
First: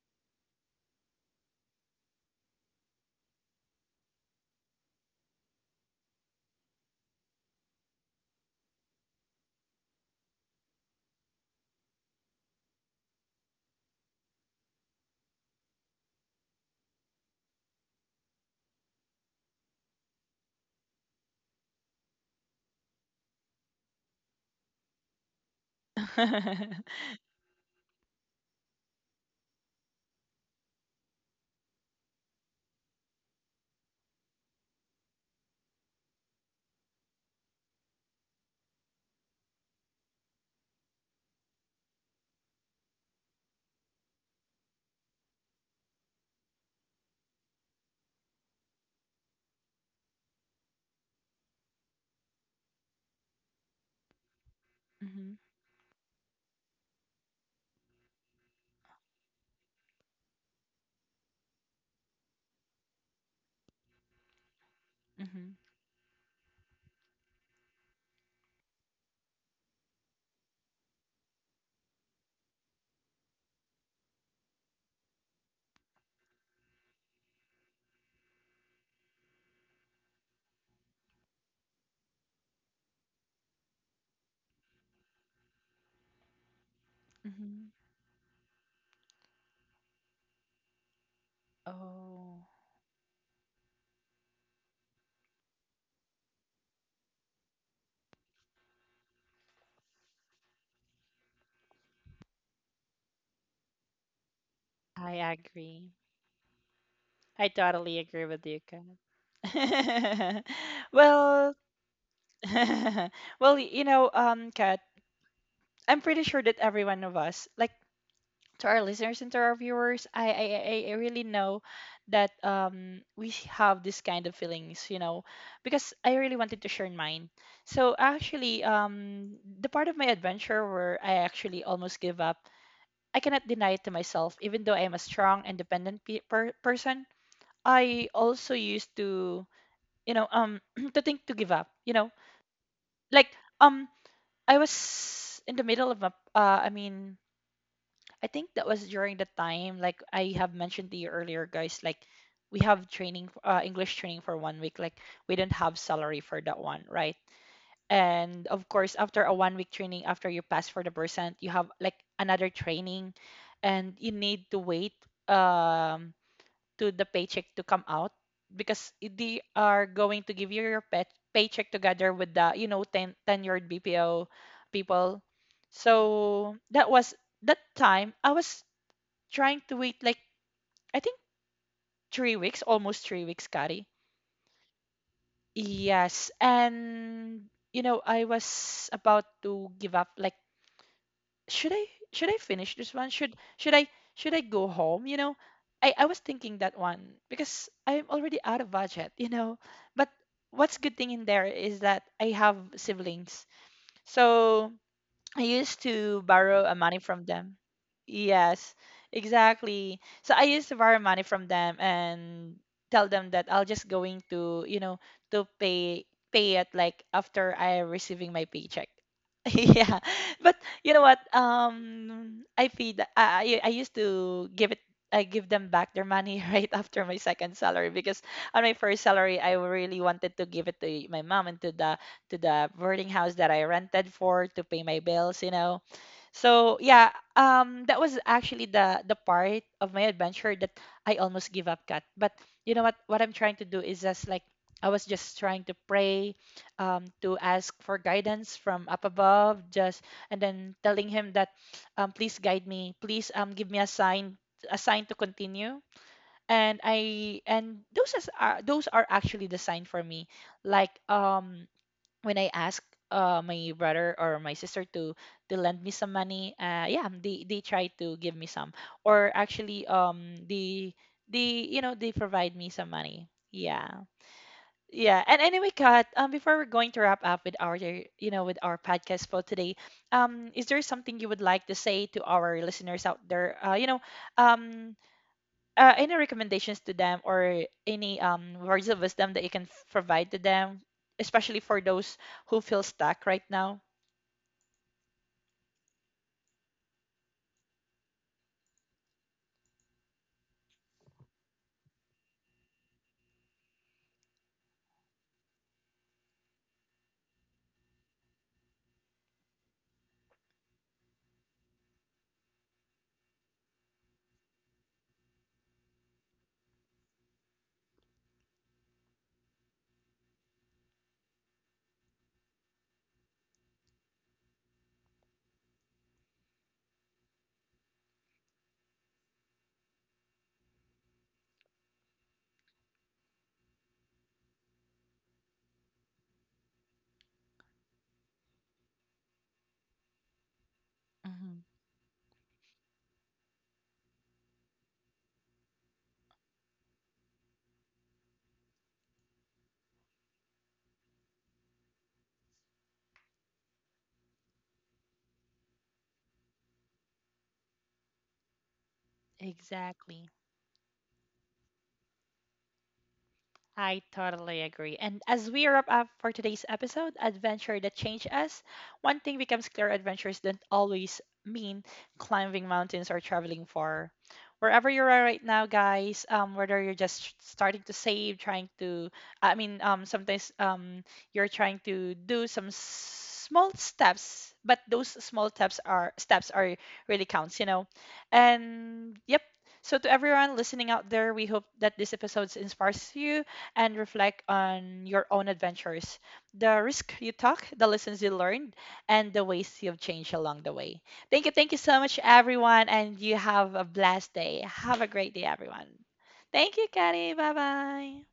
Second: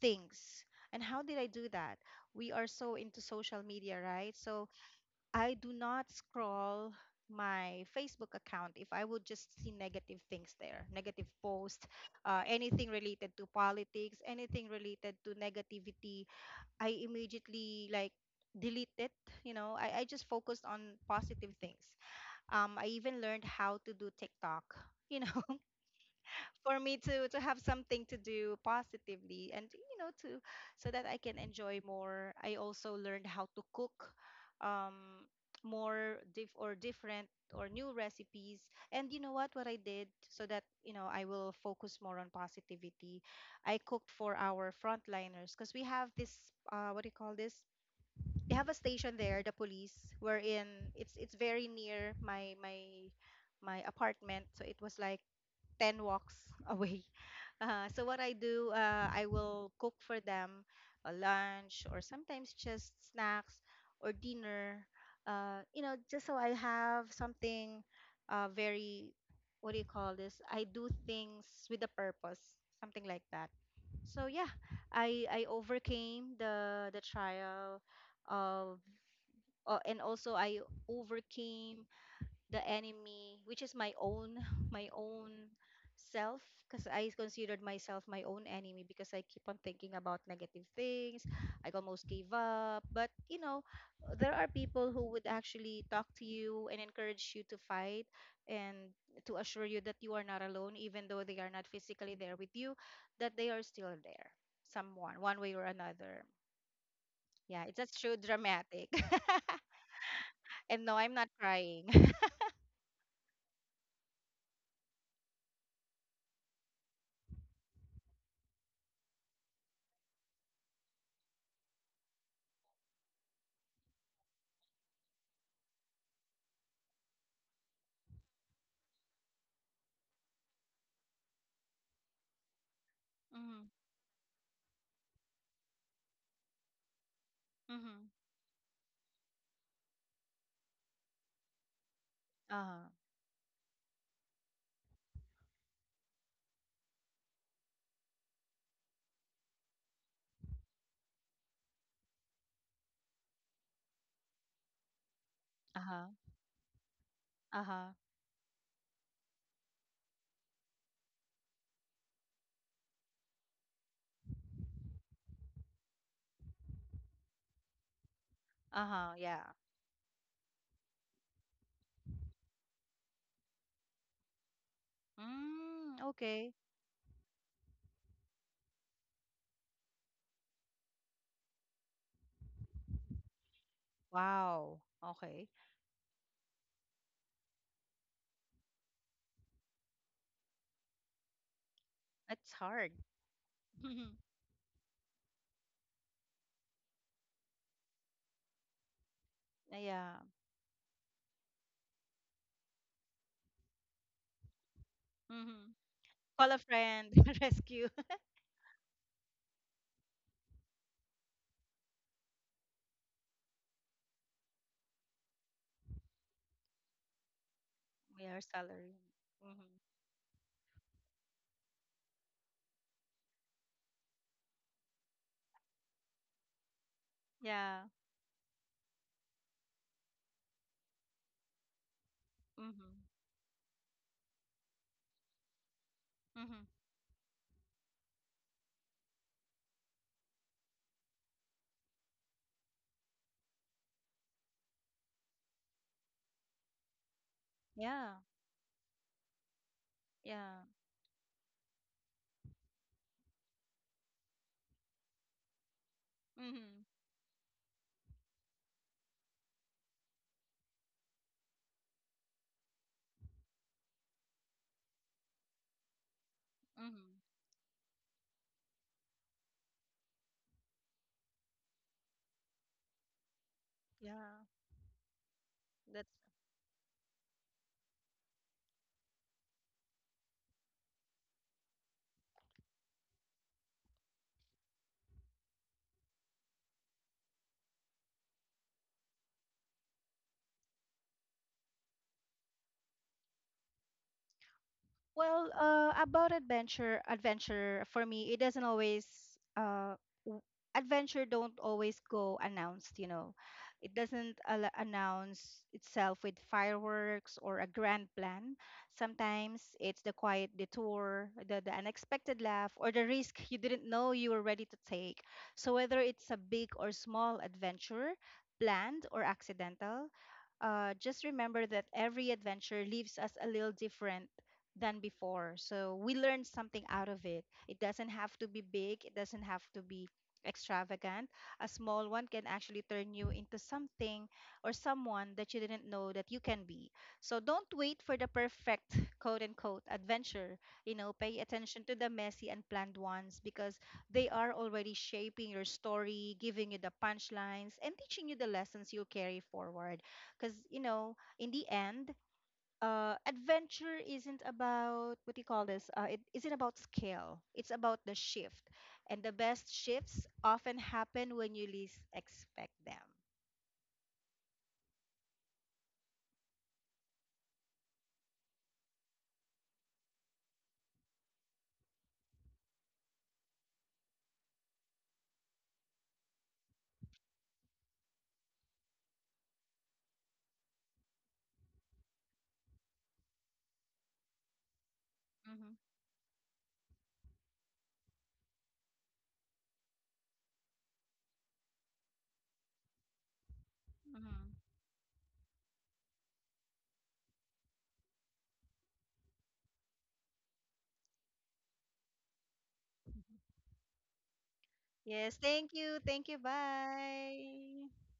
Speaker 2: things. And how did I do that? We are so into social media, right? So I do not scroll my Facebook account if I would just see negative things there, negative posts, uh, anything related to politics, anything related to negativity. I immediately like delete it. You know, I, I just focused on positive things. Um, I even learned how to do TikTok. You know, for me to to have something to do positively, and, you know, to, so that I can enjoy more. I also learned how to cook, um, more diff or different or new recipes. And you know what what I did, so that, you know, I will focus more on positivity. I cooked for our frontliners, because we have this, uh what do you call this, they have a station there, the police, wherein it's it's very near my my my apartment. So it was like
Speaker 1: Hmm.
Speaker 2: ten walks away. Uh, so what I do, uh, I will cook for them a lunch, or sometimes just snacks or dinner.
Speaker 1: Hmm.
Speaker 2: Uh, you know, just so I have something uh, very, what do you call this, I do things with a purpose, something like that. So yeah, I I overcame the the trial of, uh, and also I overcame the enemy, which is my own my own self, because I considered
Speaker 1: Hmm.
Speaker 2: myself my own enemy because I keep on thinking about negative things. I almost gave
Speaker 1: Oh,
Speaker 2: up, but, you know, there are people who would actually talk to you and encourage you to fight, and to assure you that you are not alone, even though they are not physically there with you, that they are still there, someone,
Speaker 1: I
Speaker 2: one way or
Speaker 1: agree.
Speaker 2: another.
Speaker 1: I
Speaker 2: Yeah, it's
Speaker 1: totally
Speaker 2: just so
Speaker 1: agree with you, Kat.
Speaker 2: dramatic. And no, I'm not
Speaker 1: Well,
Speaker 2: crying.
Speaker 1: well, y- you know, um, Kat, I'm pretty sure that every one of us, like, to our listeners and to our viewers, I I, I I really know that, um we have this kind of feelings, you know, because I really wanted to share mine. So actually, um, the part of my adventure where I actually almost give up, I cannot
Speaker 2: Mm-hmm.
Speaker 1: deny it to myself. Even though I am a strong, independent pe- per- person,
Speaker 2: Mm-hmm.
Speaker 1: I also used to, you know, um, to think to give up. You know,
Speaker 2: Uh-huh.
Speaker 1: like um, I was in the middle of a, uh, I mean, I think that was during the time, like I have mentioned to you earlier, guys, like we have training, uh, English training for one week. Like we didn't have
Speaker 2: Uh-huh,
Speaker 1: salary for that one, right?
Speaker 2: uh-huh,
Speaker 1: And of course, after a one week training, after you pass for the percent, you have like another training and you need to wait um, to the paycheck to come out because
Speaker 2: uh-huh, yeah.
Speaker 1: they are going to give you your pet paycheck together with the, you know, ten, tenured B P O people.
Speaker 2: Mm, okay.
Speaker 1: So that was that time I was trying to wait, like I think three weeks, almost three weeks, Kari.
Speaker 2: Wow. Okay.
Speaker 1: Yes, and you know I was about to give up. Like, should I should I
Speaker 2: That's
Speaker 1: finish
Speaker 2: hard.
Speaker 1: this one? Should should I should I go home? You know, I I was thinking that one because I'm already out of budget. You know, but
Speaker 2: Yeah.
Speaker 1: what's good thing in there is that I have siblings, so I used
Speaker 2: Mm-hmm.
Speaker 1: to
Speaker 2: Call
Speaker 1: borrow
Speaker 2: a
Speaker 1: uh, money
Speaker 2: friend,
Speaker 1: from them.
Speaker 2: rescue.
Speaker 1: Yes, exactly. So I used to borrow money from them and tell them that I'll just going to, you know, to pay pay it like after I receiving
Speaker 2: We
Speaker 1: my
Speaker 2: are
Speaker 1: paycheck.
Speaker 2: salary. Mm-hmm.
Speaker 1: Yeah. But you know what? Um I feed I I I used to give it I give them back their money right after my second salary,
Speaker 2: Yeah.
Speaker 1: because on my first salary I really wanted to give it to my mom and to the to the
Speaker 2: Mm-hmm.
Speaker 1: boarding house that I rented for to pay my bills, you know.
Speaker 2: Mm-hmm.
Speaker 1: So yeah, um, that was actually the the part of my adventure that I almost give up, Kat. But you know what? What I'm trying to do is just like I was just trying to pray, um, to ask for
Speaker 2: Yeah.
Speaker 1: guidance from up above, just and
Speaker 2: Yeah.
Speaker 1: then telling him that, um, please guide me, please um give me a sign, a sign to continue. And
Speaker 2: Mm-hmm.
Speaker 1: I and those is, are those are actually the sign for me, like um when I asked uh my brother or my sister to to lend me some money, uh yeah,
Speaker 2: Mm-hmm.
Speaker 1: they they try to give me some. Or actually um they they, you know, they provide me some money. Yeah.
Speaker 2: Yeah.
Speaker 1: Yeah. And anyway, Kat,
Speaker 2: That's—
Speaker 1: um before we're going to wrap up with our, you know, with our podcast for today, um is there something you would like to say to our listeners out there? Uh you know, um uh, any recommendations to them or any um, words of wisdom that you can f- provide to them, especially for those who feel stuck right now?
Speaker 2: Well, uh, about adventure, adventure for me, it doesn't always uh, w- adventure don't always go announced, you know. It doesn't al- announce itself with fireworks or a grand plan. Sometimes it's the quiet detour, the, the unexpected laugh, or the risk you didn't know you were ready to take. So whether it's a big or small adventure, planned or accidental, uh, just remember that every adventure leaves us a little different than before. So we learn something out of it. It doesn't have to be big, it doesn't have to be extravagant. A small one can actually turn you into something or someone that you didn't know that you can be. So don't wait for the perfect quote unquote adventure. You know, pay
Speaker 1: Mhm.
Speaker 2: attention to the messy and planned ones, because they are already shaping your story, giving you the punchlines, and teaching you the lessons you'll carry forward. Because, you know, in the end, uh adventure isn't about, what do you call this uh, it isn't about scale, it's about the shift. And the best shifts
Speaker 1: Exactly.
Speaker 2: often happen when you least expect them.
Speaker 1: I totally agree. And as we wrap up for today's episode, Adventure That Changed Us, one thing becomes clear: adventures don't always mean climbing mountains or traveling far. Wherever you are right now, guys, um, whether you're just s- starting to save, trying to, I mean, um, sometimes um, you're trying to do some small steps, but those small
Speaker 2: Mm-hmm.
Speaker 1: steps are steps are really counts, you know. And yep. So to everyone listening out there, we hope that this episode inspires you and reflect
Speaker 2: Mm-hmm.
Speaker 1: on your own adventures, the risk you took, the lessons you learned, and the ways you've changed along the way. Thank you. Thank you so much, everyone. And you have a blessed day. Have a great day,
Speaker 2: Yes, thank
Speaker 1: everyone.
Speaker 2: you, thank you,
Speaker 1: Thank you, Kelly. Bye
Speaker 2: bye.
Speaker 1: bye.